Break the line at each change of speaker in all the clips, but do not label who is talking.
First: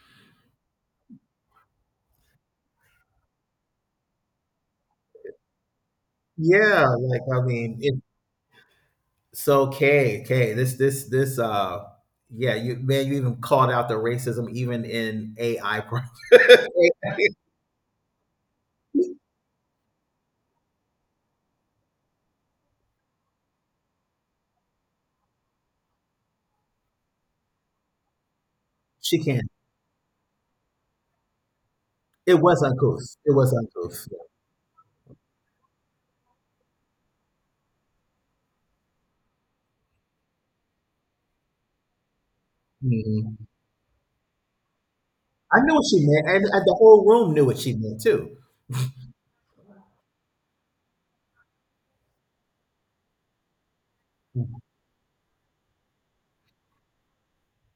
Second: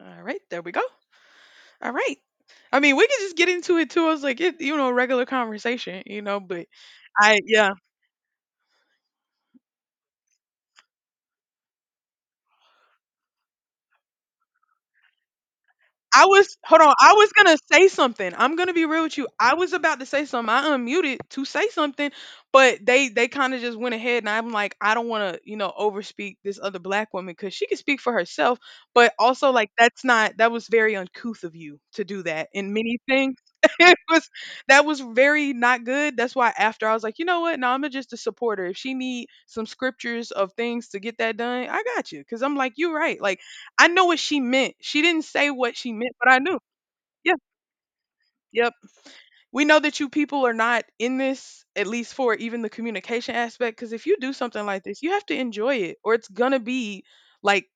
All right, there we go. All right. I mean, we could just get into it too. I was like, regular conversation, you know, but
Yeah, like
I,
I
yeah,
mean, it, so Kay, Kay, this, yeah, you man, you even called out the racism even in AI. Pro-
I was hold on. I was gonna say something. I'm gonna be real with you. I was about to say something. I unmuted to say something, but they kind of just went ahead, and I'm like, I don't want to, overspeak this other black woman because she can speak for herself. But
She can.
also, like, that's not that was very uncouth of you to do
It
that
was
in many
uncouth. It
things.
was
it
uncouth.
was that was very not good. That's why after I was like, you know what? No, I'm just a supporter. If she need some scriptures of things to get that done, I got you. Cause I'm like, you're right. Like
Mhm.
I know what she meant. She didn't say
I knew
what
what
she
she
meant,
meant,
but I
and,
knew.
and the whole room
Yeah,
knew what she meant too.
yep. We know that you people are not in this, at least for even the communication aspect, because if you do something like this, you have to enjoy it, or it's gonna be like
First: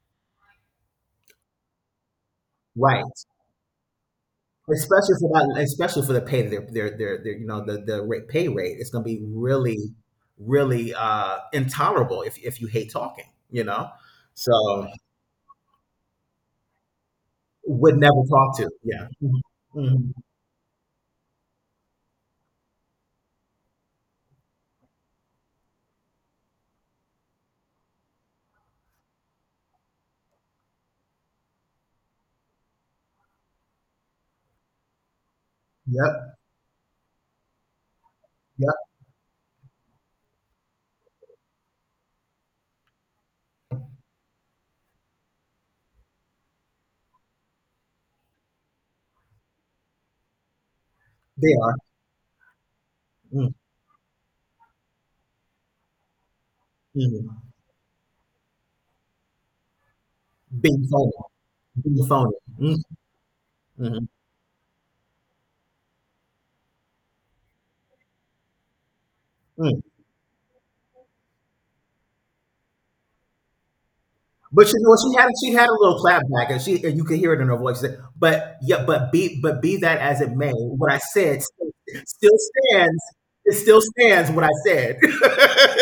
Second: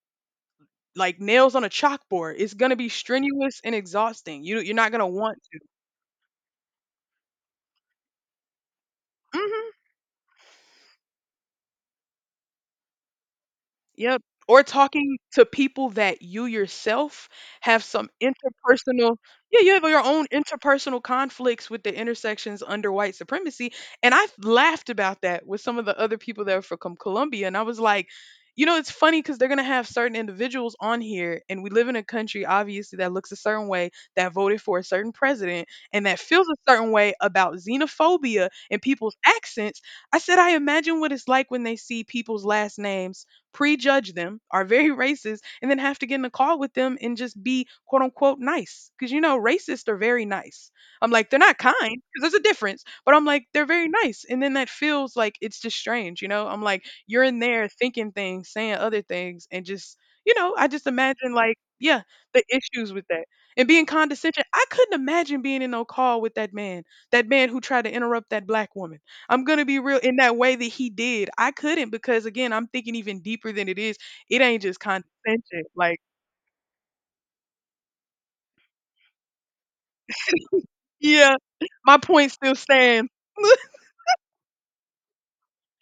like nails on a chalkboard. It's gonna be
Right.
strenuous and exhausting. You're not gonna
Especially for
want
that,
to.
especially for the pay, their the rate, pay rate, it's going to be
Mhm.
really intolerable if you hate talking.
Yep, or
So
talking to people that you yourself have
would
some
never talk to. Yeah.
interpersonal
Mhm.
yeah, you have your
Mhm.
own interpersonal conflicts with the intersections under white supremacy, and I laughed about that with some of the other people that are from Colombia, and I was like, you know, it's funny because they're gonna have certain individuals on here, and we live in a country obviously that looks a certain way, that voted for a certain president, and that
Yep.
feels a certain way about xenophobia and
Yep.
people's accents. I said, I imagine what it's like when they see people's last names prejudge them, are very racist, and then have to get in a call with them and just be quote unquote nice. Because you know, racists are very nice. I'm like, they're
They
not
are
kind because there's a difference, but I'm like,
mm-hmm.
they're very nice. And then that feels like it's just strange, you know? I'm like, you're
Mm-hmm.
in there thinking things, saying other things, and just, you know, I
being
just
phony,
imagine like, yeah,
being phony.
the issues
Mm-hmm.
with that and being
Mm-hmm.
condescension. I couldn't imagine being in no call with that man who tried to interrupt that black woman. I'm gonna be real in that way that he did. I couldn't because again, I'm thinking even deeper than it is. It ain't
But
just
she had she
condescension.
had a little
Like,
clapback, and she and you could hear it in her voice. But yeah, but be that as it may, what I
yeah,
said still,
my point
still
still
stands.
stands.
It still stands. What I said. Yeah,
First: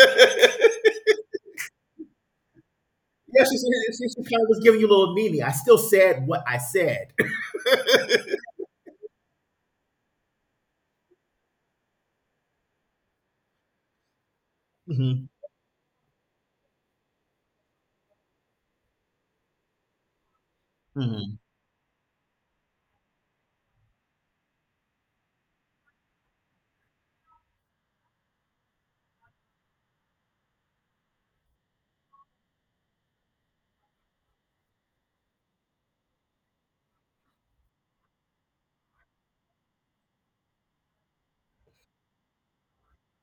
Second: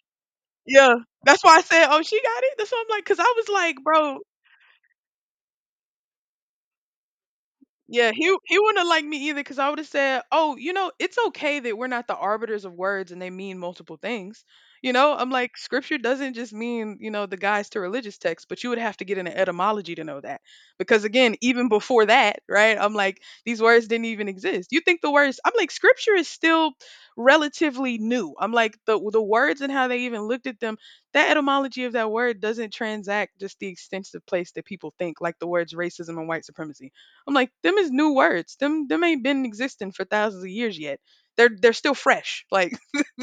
yeah, that's why I said, oh, she got it. That's why I'm like, because I
she,
was like,
she, she,
bro.
she kind of was giving you a little meanie. I still said what I said.
Yeah, he wouldn't have liked me either because I would have said, "Oh, you know, it's okay that we're not the arbiters of words and they mean multiple things." You know,
Mhm,
I'm like, scripture doesn't just mean you know the guys to religious texts, but you would have to get into etymology to know that because again,
mhm.
even before that, right? I'm like, these words didn't even exist. You think the words? I'm like, scripture is still relatively new. I'm like the words and how they even looked at them. That etymology of that word doesn't transact just the extensive place that people think, like the words racism and white supremacy. I'm like, them is new words. Them ain't been existing for thousands of years yet. They're still fresh. Like,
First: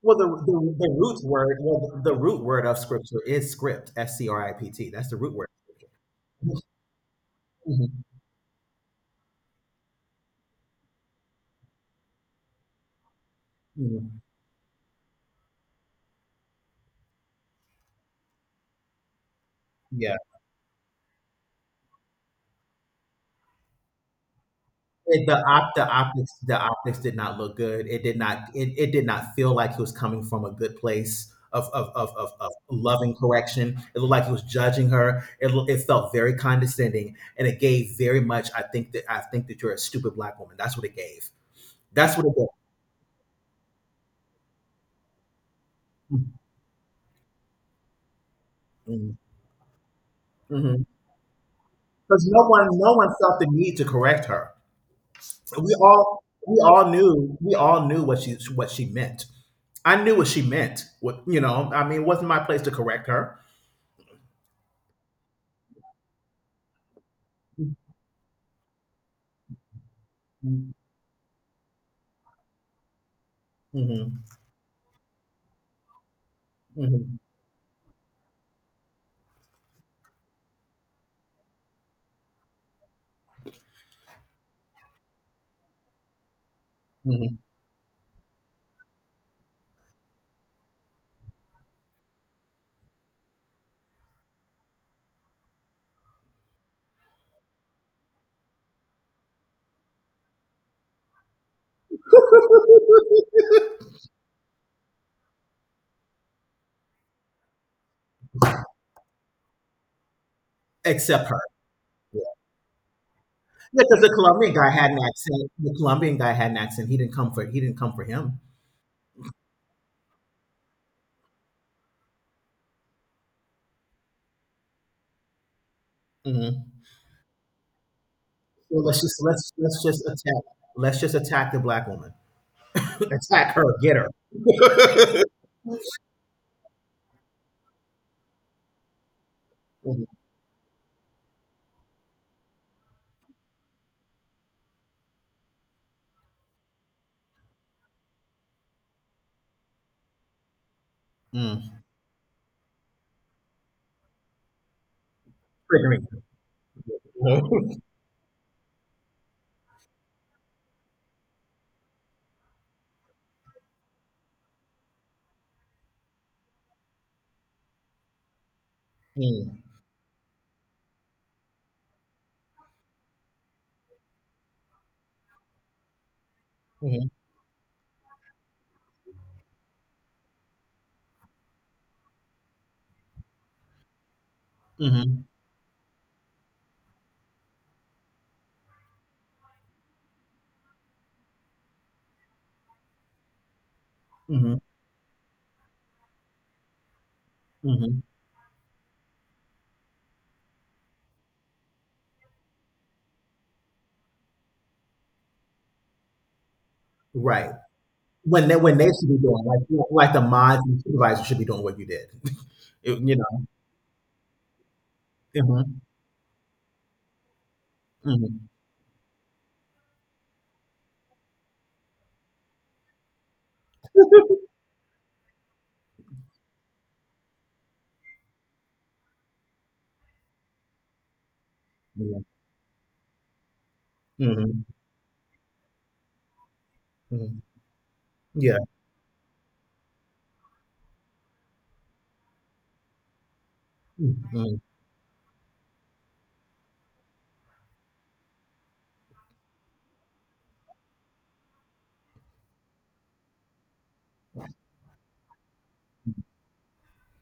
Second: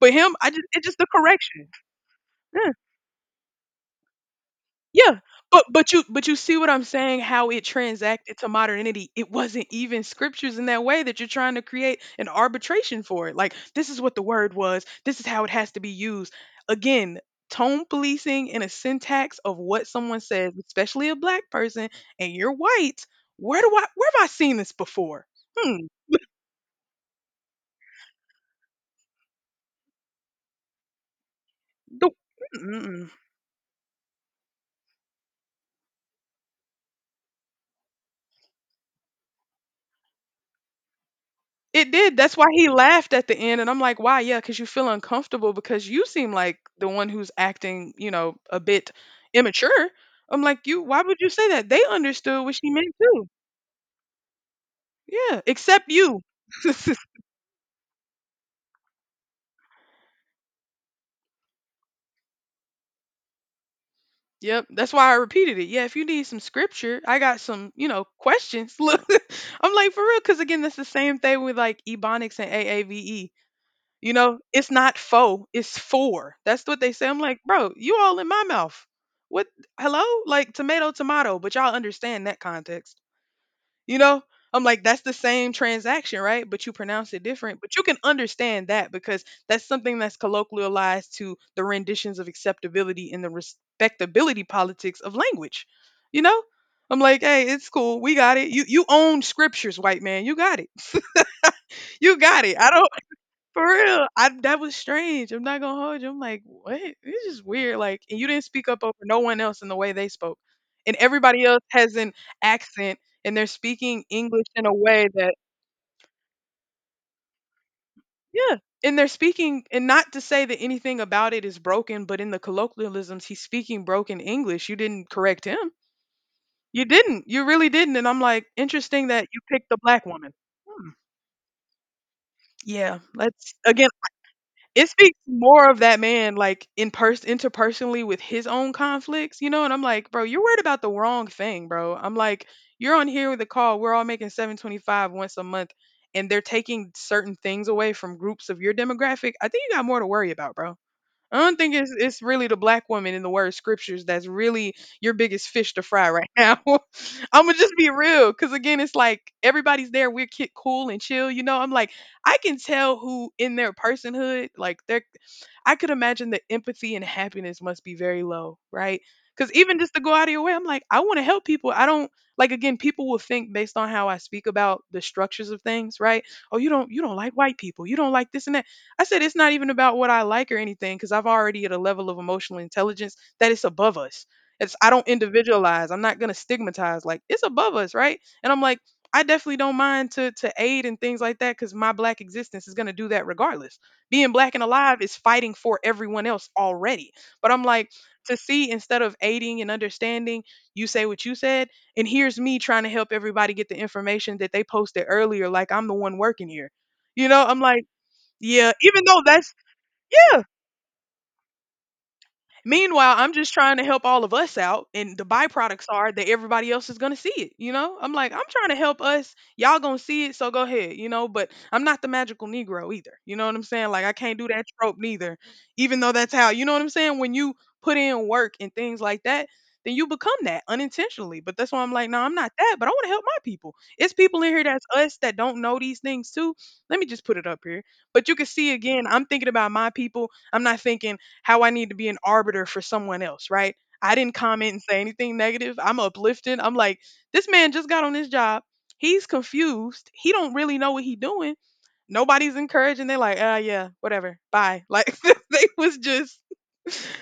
but
Well, the,
him, I just
the
it's
the
just the
root word,
correction.
well, the root word
Yeah,
of scripture is script. S C R I P T. That's the
yeah.
root word.
But you but you see
Mhm,
what I'm saying? How it
mhm,
transacted to modernity. It wasn't even scriptures in that way that you're trying to create an arbitration for it. Like this is what
mhm.
the word was. This is how it has to be used. Again, tone policing and a syntax of what
Yeah.
someone says, especially a black person, and you're white. Where do I where have I seen this before?
It the op
Hmm.
the optics did not look good. It did not feel like he was coming from a good place of of
The
of of, of
Mm-mm.
loving correction. It looked like he was judging her. It felt very condescending, and it gave very much. I think that you're a stupid black woman. That's what it gave.
It did.
That's what it
That's why
gave.
he laughed at the end, and I'm like, "Why? Yeah, because you feel uncomfortable because you seem like the one who's acting, you know, a bit
Mm-hmm.
immature." I'm like,
Mm-hmm.
"You? Why would you say that?" They
Because no
understood what
one
she
no
meant
one
too.
felt the need to correct her.
Yeah,
We
except you.
all we all knew we all knew what she meant. I knew what she meant. What it wasn't my place to correct her.
Yep, that's why I repeated it. Yeah, if you need some scripture, I got some, you know, questions. Look, I'm like for real, because again, that's the same thing with like ebonics and AAVE. You
Mhm,
know, it's not faux, it's four. That's what they say.
mhm,
I'm like, bro, you all in my mouth. What? Hello? Like tomato, tomato, but y'all understand that context. You know, I'm like, that's the same transaction, right? But you pronounce it
mhm.
different. But you can understand that because that's something that's colloquialized to the renditions of acceptability and the respectability politics of language. You know? I'm like, hey, it's cool. We got it. You own scriptures, white man. You got it. You got it. I don't for real, I that was strange. I'm not gonna hold you. I'm like, what? This is weird. Like, and you didn't speak up over no one else in the way they spoke, and
Except her.
everybody else has an
Yeah,
accent, and they're
because
speaking
the
English
Colombian
in
guy
a
had an
way that,
accent. The Colombian guy had an accent. He didn't come for him.
yeah, and they're speaking, and not to say that anything about it is broken, but in the colloquialisms, he's speaking broken English. You didn't correct him.
Mhm.
You didn't. You really didn't. And I'm like,
So let's
interesting
just
that you
let's
picked the
let's just
black woman.
attack
Hmm.
let's just attack the black woman.
Yeah, let's
Attack her.
again.
Get her.
It speaks more of that man, like, in person interpersonally with his own conflicts, you know? And I'm
Mhm,
like, "Bro, you're worried about the wrong thing, bro." I'm like, "You're on here with a call, we're all making 725 once a month, and they're taking certain things away from groups of your demographic. I think you got more to worry about, bro." I don't
mm.
think it's really the black woman in the word scriptures that's really your biggest fish to
Triggering.
fry right now. I'm gonna just
Mhm.
be real, because again, it's like everybody's there. Cool and chill, you know. I'm like, I can tell who in their personhood, like their I could imagine the empathy and happiness must be very low, right? Because
Mm,
even just to go out of your way, I'm like, I want to help people. I don't like again, people will think based on how I speak about the structures of things, right? Oh, you
mhm,
don't like white people, you don't like this and that. I said it's not even about what I like or anything, because I've already at a level of emotional intelligence that it's above us. It's I don't
mhm,
individualize. I'm not gonna stigmatize. Like it's above us, right? And I'm like, I definitely don't mind to aid and things like that because my black existence is gonna do that regardless being black
mhm,
and alive is fighting for everyone else already. But I'm like,
mhm.
to see instead of aiding and understanding, you say what you said, and here's me trying to help everybody get the information that they posted earlier, like I'm the one working here. You know,
Right.
I'm like,
When they
yeah,
when they
even
should be
though
doing
that's
like like the
yeah.
mods and supervisors should be doing what you did. You
Meanwhile, I'm
know.
just trying to help all of us out, and the
Mhm,
byproducts are that everybody else is gonna see it. You know, I'm like, I'm
mhm.
trying to help us. Y'all gonna see it, so go ahead. You know, but I'm not the magical Negro either. You know what I'm saying? Like, I can't do that trope neither, even though that's how. You know what I'm saying? When you put in work and things like that, then you become that unintentionally. But that's why I'm like,
Yeah.
no, I'm not that. But I want to help my people. It's people in
Mhm,
here that's us that don't know these things too. Let me just put
mhm.
it up here. But you can
Yeah.
see again, I'm thinking about my people. I'm not thinking how I need to be an arbiter for someone else, right? I didn't
Mhm.
comment and say anything negative. I'm uplifting. I'm like, this man just got on his job. He's confused. He don't really know what he doing. Nobody's encouraging. They're like, ah, yeah, whatever. Bye. Like they was just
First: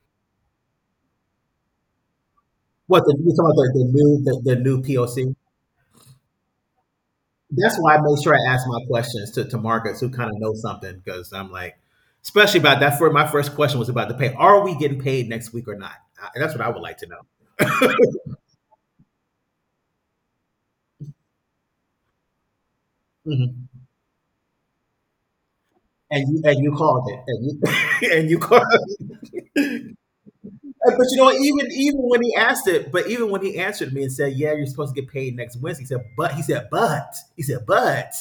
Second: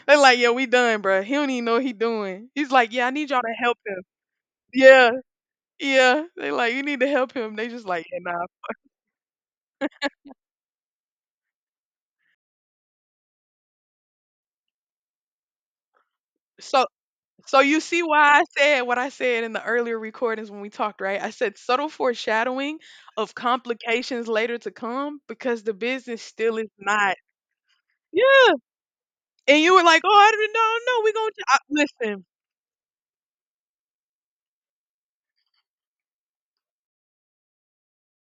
they're like, yeah, we done, bro. He don't even know what he doing. He's like,
What
yeah, I
the you
need y'all
talking
to
about
help him.
the new
Yeah,
POC?
yeah. They like, you need to help him. They
That's
just
why I
like, yeah,
make sure
nah.
I ask my questions to markets who kind of know something because I'm like, especially about that. For my first question was about the pay. Are we getting paid next week or not? That's what I would
So
like to know.
So you see why I said what I said in the earlier recordings when we talked, right? I said subtle foreshadowing of
Mhm.
complications later to come because the business
And you
still
and
is
you called
not.
it and you
Yeah.
and you called.
And you were like, oh, I didn't know.
Uh,
No,
But
we're
you know,
going
even
to. I,
when he asked it, but even when he answered me and said, "Yeah, you're supposed to get paid next Wednesday," he said, "But."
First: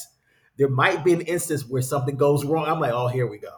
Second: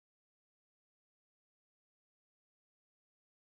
There might be an instance where something goes wrong. I'm like, oh, here we go.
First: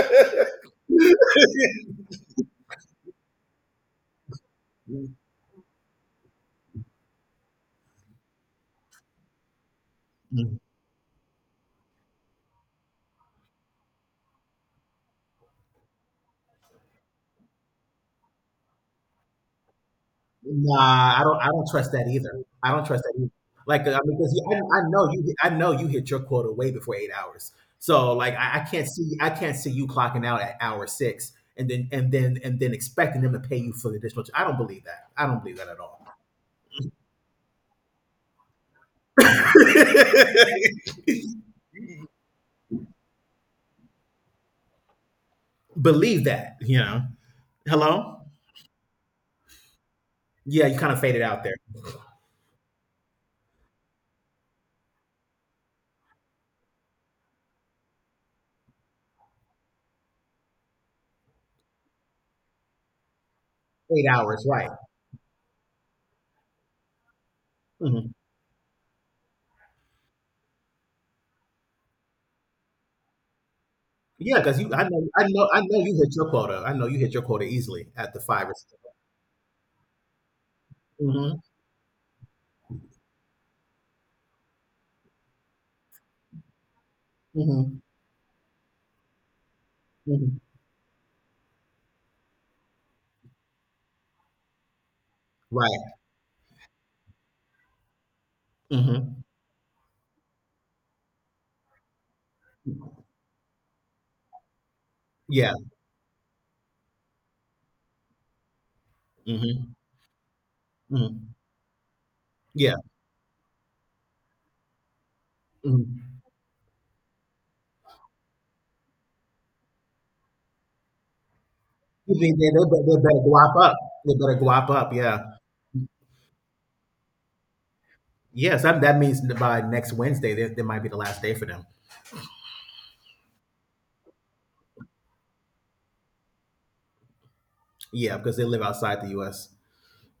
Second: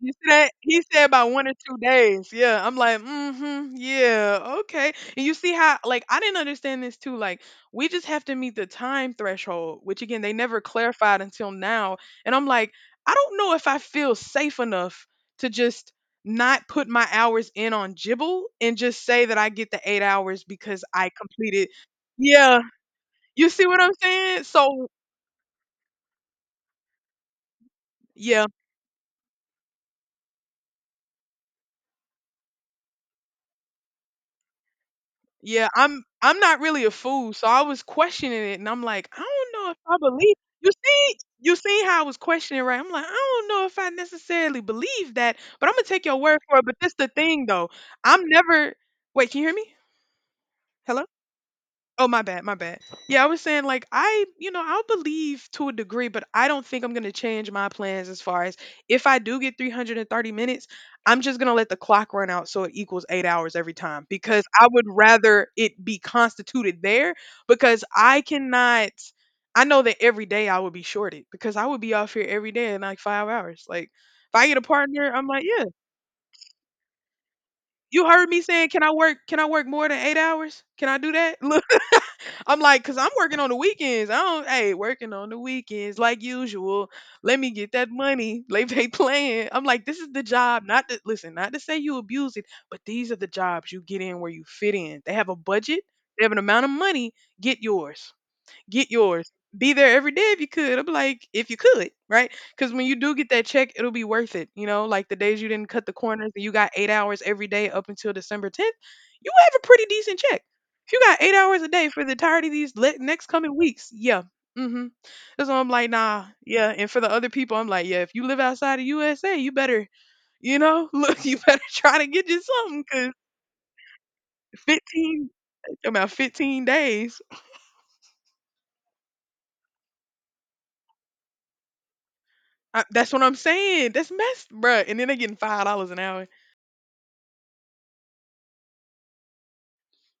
he said about 1 or 2 days. Yeah, I'm like, "Mhm, yeah, okay." And you see how, like, I didn't understand this too, like, we just have to meet the time threshold, which again, they
Mm.
never clarified until now, and I'm like, "I don't know if I feel safe enough to just not put my hours in on Jibble and just say that I get the 8 hours because I
Nah, I don't
completed."
trust that either.
Yeah,
I don't trust that. Either.
you see what
Like,
I'm
I mean, because
saying?
I,
So
I know you. I know you hit your quota way before 8 hours. So, like,
yeah.
I can't see. I can't see you clocking out at hour six and then expecting them to pay you for the additional. I don't believe that. I don't believe that
Yeah,
at
I'm
all.
I'm not really a fool, so I was questioning it, and I'm like, I don't know if I believe. You see how I was questioning, right? I'm like, I don't know if I necessarily believe that, but I'm gonna take your
Believe
word
that,
for it. But
you
this
know.
the thing, though.
Hello?
I'm never. Wait, can you hear me?
Yeah, you kind of
Hello.
faded out there.
Oh, my bad, my bad. Yeah, I was saying like I, you know, I'll believe to a degree, but I don't think I'm gonna change my plans as far as if I do get 330 minutes, I'm just gonna let the clock run out so it equals 8 hours every time
Eight
because
hours,
I
right?
would rather it be constituted there because
Hmm.
I cannot. I know that every day I would be shorted because I would be off here every day in like 5 hours. Like if
Yeah,
I get
because
a
you,
partner, I'm like,
I
yeah,
know you hit your quota. I know you hit your quota easily
you
at the
heard me
five or
saying,
6.
can I work? Can I work more than 8 hours? Can I do
Mm-hmm,
that? I'm like, cause I'm working on the weekends. I don't, hey, working on the weekends like usual. Let me get
mm-hmm,
that money. Like they playing. I'm like, this is the
mm-hmm.
job. Not to listen, not to say you abuse it, but these are the jobs you get in where you fit in. They have a budget.
Right.
They have an amount of money. Get yours, get
Mm-hmm.
yours. Be there every day if you could. I'm like, if you could, right? Because when you do get that check, it'll be worth it. You know, like the days you
Yeah.
didn't cut the corners and you got 8 hours every day up until December 10th, you have a
Mm-hmm.
pretty decent check. If you got eight
Mm-hmm.
hours a day for the entirety of
Yeah.
these le- next coming weeks, yeah. Mm-hmm. That's why I'm like,
Mm-hmm.
nah, yeah. And for the other people, I'm like, yeah, if you live outside of USA, you better, you know, look, you better try to
You
get
mean
you something
they
because
better go up, up. They better go up, up. Yeah.
15, about 15 days.
Yes, that means that by next Wednesday, that might be the last day for them.
I, that's what I'm saying. That's messed, bruh. And then they getting $5 an hour.
Yeah, because they live outside the U.S.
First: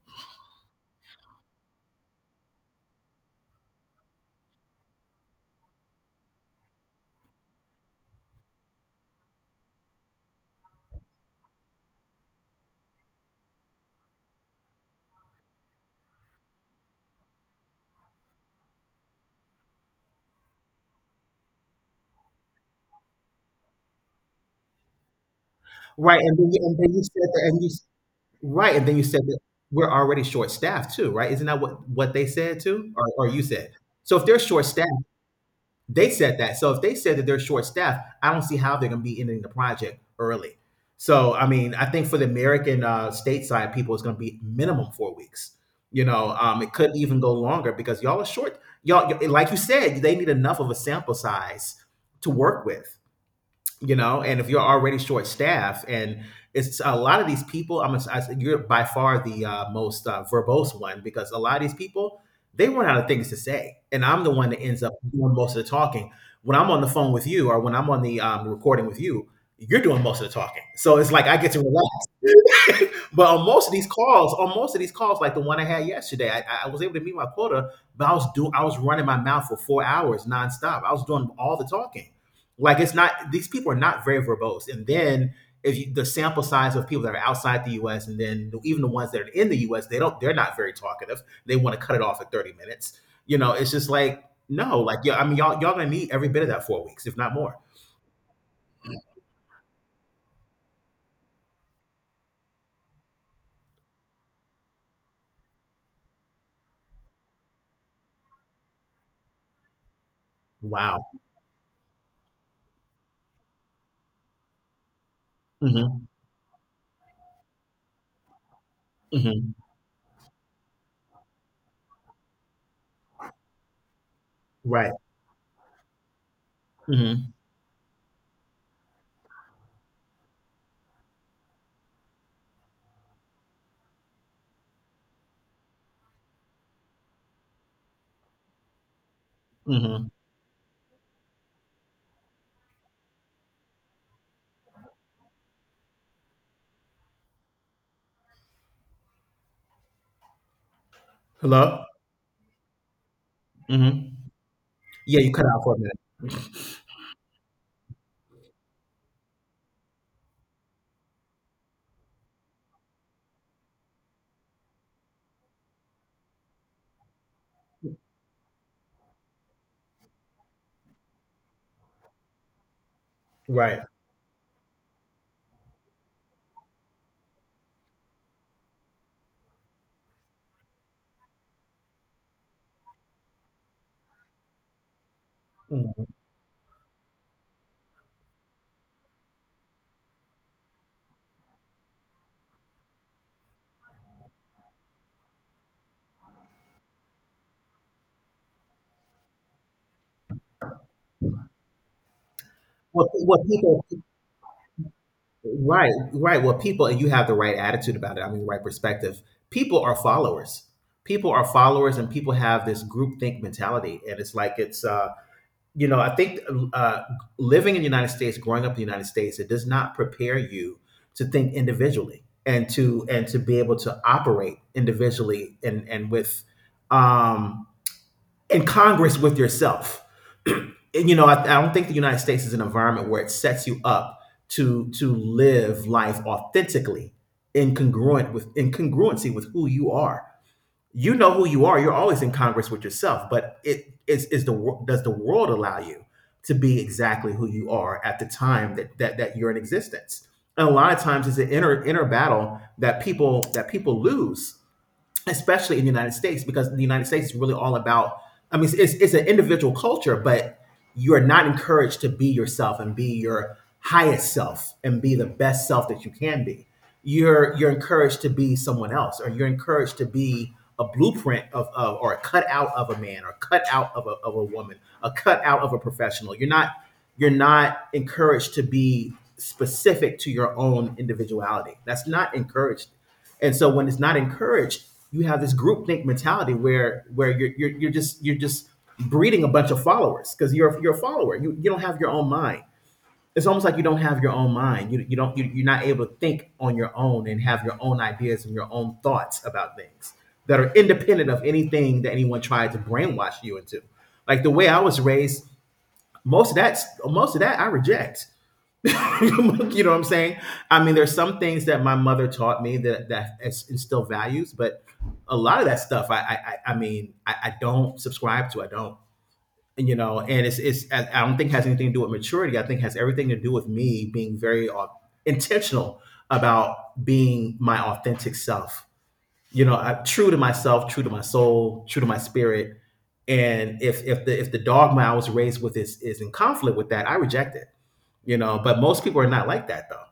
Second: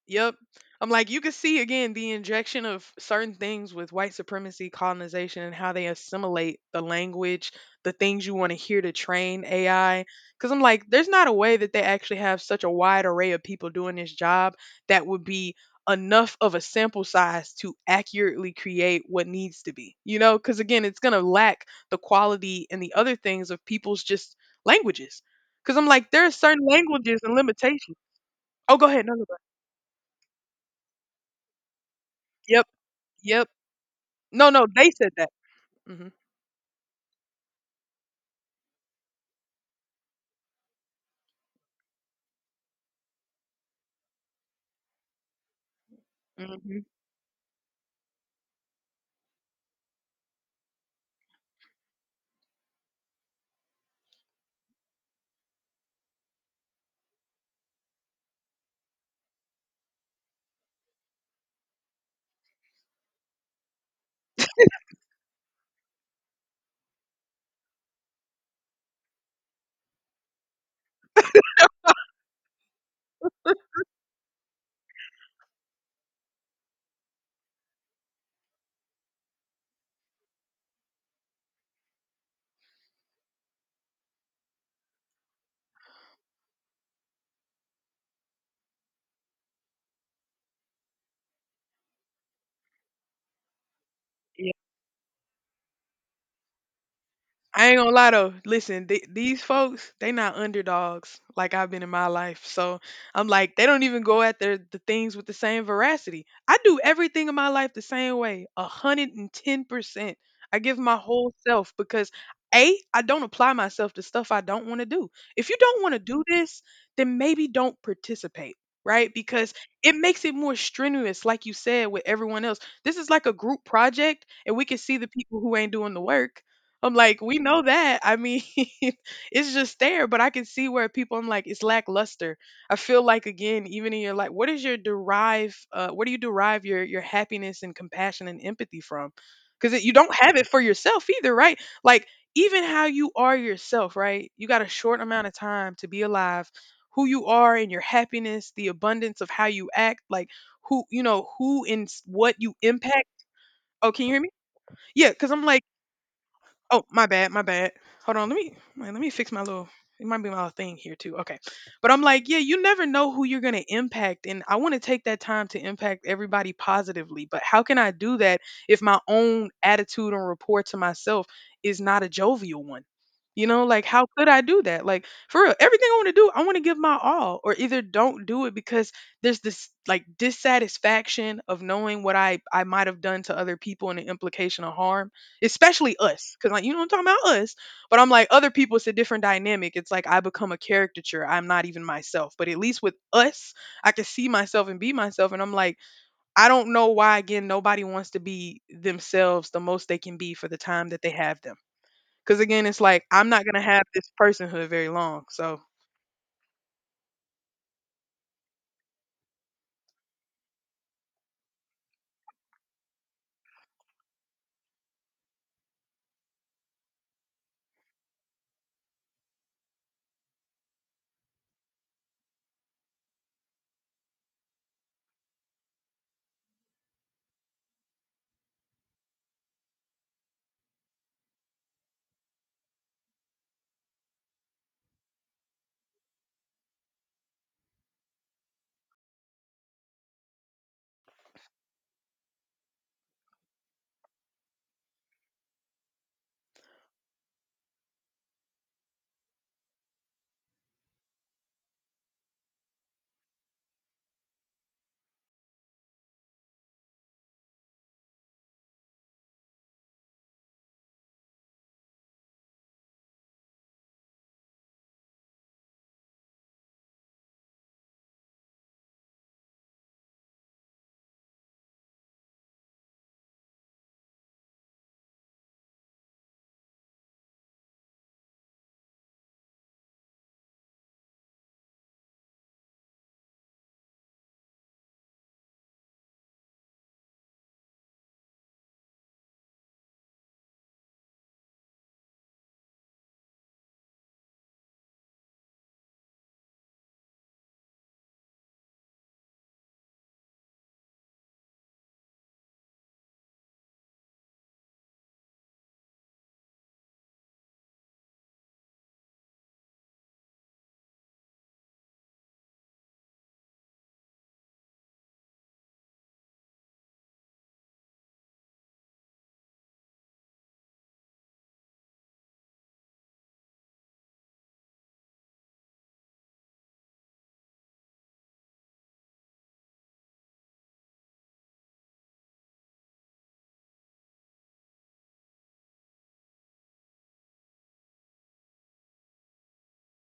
Yep. I'm like, you can see again the injection of certain things with white supremacy, colonization, and how they assimilate the language, the things you want to hear to train AI. Because I'm like, there's not a way that they actually have such a wide array of people doing this job that would be enough of a sample size to accurately create what needs to be, you know? Because again, it's going to lack the quality and the other things of people's just languages. Because I'm like,
Right,
there are certain
and then you said
languages and
that, and you
limitations.
Right,
Oh,
and
go
then you
ahead. No,
said
no, go ahead.
that we're already short-staffed too, right? Isn't that what they said
Yep.
too, or you
Yep.
said? So if they're
No, no,
short-staffed,
they said that.
they
Mhm.
said that. So if they said that they're short-staffed, I don't see how they're going to be ending the project early. So I mean, I think for the American stateside people, it's going to be minimum 4 weeks. You know, it
Mhm.
could even go longer because y'all are short. Like you said, they need enough of a sample size to work with. You know, and if you're already short staffed and it's a lot of these people, I'm gonna- I, am going you are by far the most verbose one because a lot of these people, they run out of things to say, and I'm the one that ends up doing most of the talking when I'm on the phone with you or when I'm on the recording with you. You're doing most of the talking, so it's like I get to relax. But on most of these calls, like the one I had yesterday, I was able to meet my quota, but I was running my mouth for 4 hours nonstop. I was doing all the talking. Like it's not These people are not very verbose. And then if you, the sample size of people that are outside the U.S. and then even the ones that are in the U.S., they're not very talkative. They want to cut it off at 30 minutes. You know, it's just like no, like yeah. I mean, y'all gonna need every bit of that 4 weeks, if not more.
I ain't gonna lie though. Listen, th- these folks, they not underdogs like I've been in my life. So I'm like, they don't even go at their the things with the same veracity. I do everything in my life the same way, 110%. I give my
Wow.
whole self because a I don't apply myself to stuff I don't want to do. If you don't want to
Hmm.
do this, then maybe don't participate. Right, because
Hmm.
it makes it more strenuous, like you said, with everyone else. This is like a group project, and we can
Right.
see the people who ain't doing the work. I'm like,
Hmm.
we know that. I mean, it's just there, but I can see where people, I'm like, it's lackluster. I feel like, again, even in your life, what is your derive, what do you derive your happiness and compassion and empathy from? Because you
Hmm.
don't have it for yourself either, right? Like, even how you are yourself, right? You got a short amount of time to be alive. Who you are and your happiness, the abundance of how you act, like who, you know, who and
Hello.
s- what you impact. Oh, can you
Hmm.
hear me? Yeah,
Yeah,
because
you
I'm
cut out
like,
for a minute.
oh, my bad, my bad. Hold on, let me wait, let me fix my little. It might be my little thing here too. Okay, but I'm like, yeah, you never know who you're gonna impact, and I want to take that time to impact everybody positively. But how can I do that if my own attitude and rapport to myself is not a jovial one? You know,
Right.
like how could I do that? Like for real, everything I want to do, I want to give my all, or either don't do it because there's this like dissatisfaction of knowing what I might have done to other people and the implication of harm, especially
Mm-hmm.
us, because, like, you know, I'm talking about us, but I'm like, other people, it's a different dynamic. It's like I become a caricature. I'm not even myself, but at least with us I can see myself and be myself. And I'm like, I don't know why, again, nobody wants to be themselves the most they can be for the time that they have them, because again it's like
Well, pe-
I'm
well,
not going to have
people,
this personhood very long. So
right. Well, people, and you have the right attitude about it. I mean, right perspective. People are followers. People are followers, and people have this groupthink mentality. And it's like I think uh, living in the United States, growing up in the United States, it does not prepare you to think individually and to be able to operate individually and with um, in Congress with yourself. And, you know, I don't think the United States is an environment where it sets you up to live life authentically, incongruent with incongruency with who you are. You know who you are. You're always in Congress with yourself, but it is the does the world allow you to be exactly who you are at the time that that you're in existence? And a lot of times, it's an inner battle that people lose, especially in the United States, because the United States is really all about. I mean, it's an individual culture, but you are not encouraged to be yourself and be your highest self and be the best self that you can be. You're encouraged to be someone else, or you're encouraged to be a blueprint of, or a cutout of a man, or cut out of of a woman, a cut out of a professional. You're not encouraged to be specific to your own individuality. That's not encouraged, and so when it's not encouraged, you have this groupthink mentality where you're just breeding a bunch of followers because you're a follower. You don't have your own mind. It's almost like you don't have your own mind. You don't you, You're not able to think on your own and have your own ideas and your own thoughts about things that are independent of anything that anyone tried to brainwash you into. Like the way I was raised, most of that most of that I reject. You know what I'm saying? I mean, there's some things that my mother taught me that is instill values, but a lot of that stuff, I don't subscribe to. I don't, and, you know, and it's I don't think it has anything to do with maturity. I think it has everything to do with me being very intentional about being my authentic self. You know, true to myself, true to my soul, true to my spirit. And if the dogma I was raised with is in conflict with that, I reject it. You know, but most people are not like that though.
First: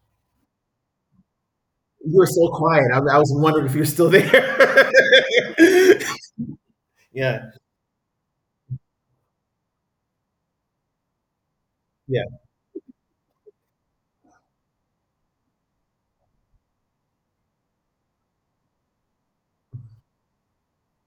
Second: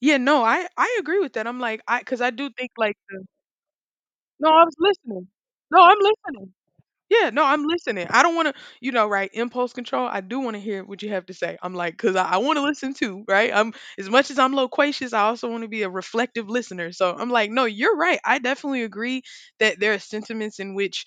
yeah, no, I I agree with that. I'm like, I,
You
because
were
I
so
do think
quiet.
like
I
the,
was wondering if you're still there.
no, I was listening. No, I'm listening. Yeah, no,
Yeah,
I'm listening. I don't want to, you know, right? Impulse control. I do want to hear what you have to say. I'm like, because
yeah.
I want to listen too, right? I'm as much as I'm loquacious, I also want to be a reflective listener. So I'm like, no, you're right. I definitely agree that there are sentiments in which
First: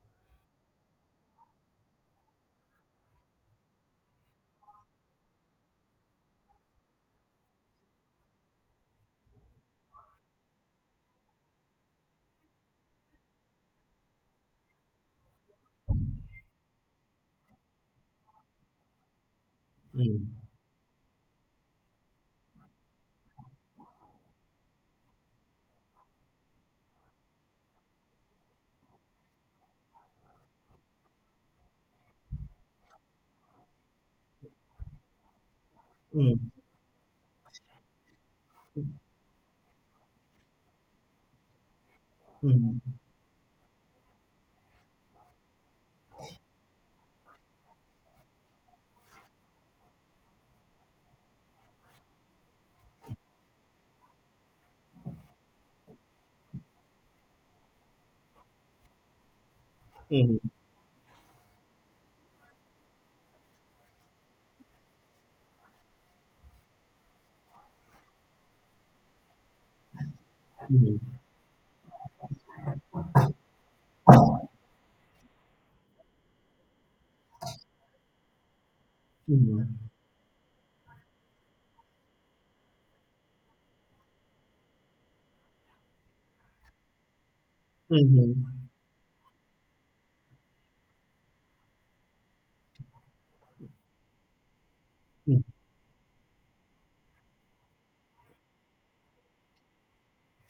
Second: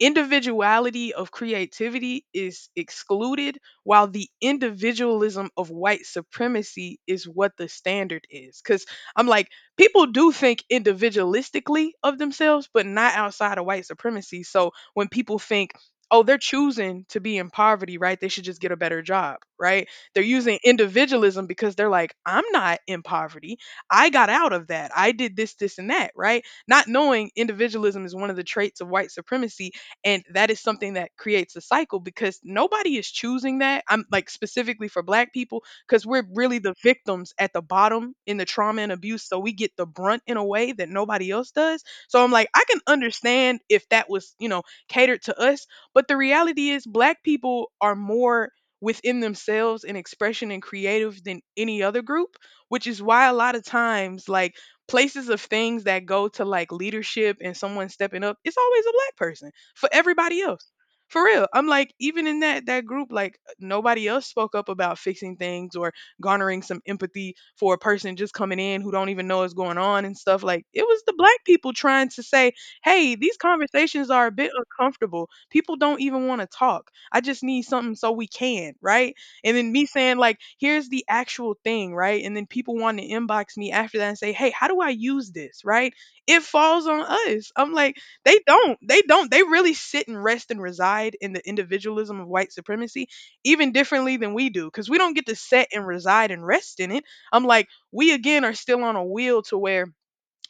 individuality of creativity is excluded while the individualism of white supremacy is what the standard is, cuz I'm like, people do think individualistically of themselves but not outside of white supremacy. So when people think, oh, they're choosing to be in poverty, right, they should just get a better job, right, they're
Mm,
using individualism because they're like, I'm not in poverty, I got out of that, I did this, this, and that, right, not knowing individualism is one of the traits of white supremacy. And that is something that creates a cycle because nobody is choosing that. I'm like, specifically for black people, because we're
mm,
really the victims at the bottom in the trauma and abuse. So we get the brunt in a way that nobody else does. So I'm like, I can
mhm,
understand if that was, you know, catered to us. But the reality is, black people are more within themselves in expression and creative than any other group, which is why a lot of times, like, places of things that go to like leadership and someone stepping up, it's always a black person for everybody else. For real. I'm like, even in that that group, like nobody else spoke up about fixing things or garnering some empathy for a person just coming in who don't even know what's going on and stuff. Like it
mhm,
was the black people trying to say, hey, these conversations are a bit uncomfortable. People don't even want to talk. I just need something so we can, right? And then me
mhm,
saying, like, here's the actual thing, right? And then people want to inbox me after that and say, hey, how do I use this, right? It falls on us. I'm like,
mhm,
they
mhm,
don't. They don't. They really sit and rest and reside in the individualism of white supremacy, even differently than we do, because we don't get to
mm,
set and reside and rest in it. I'm like, we again are still on a wheel to where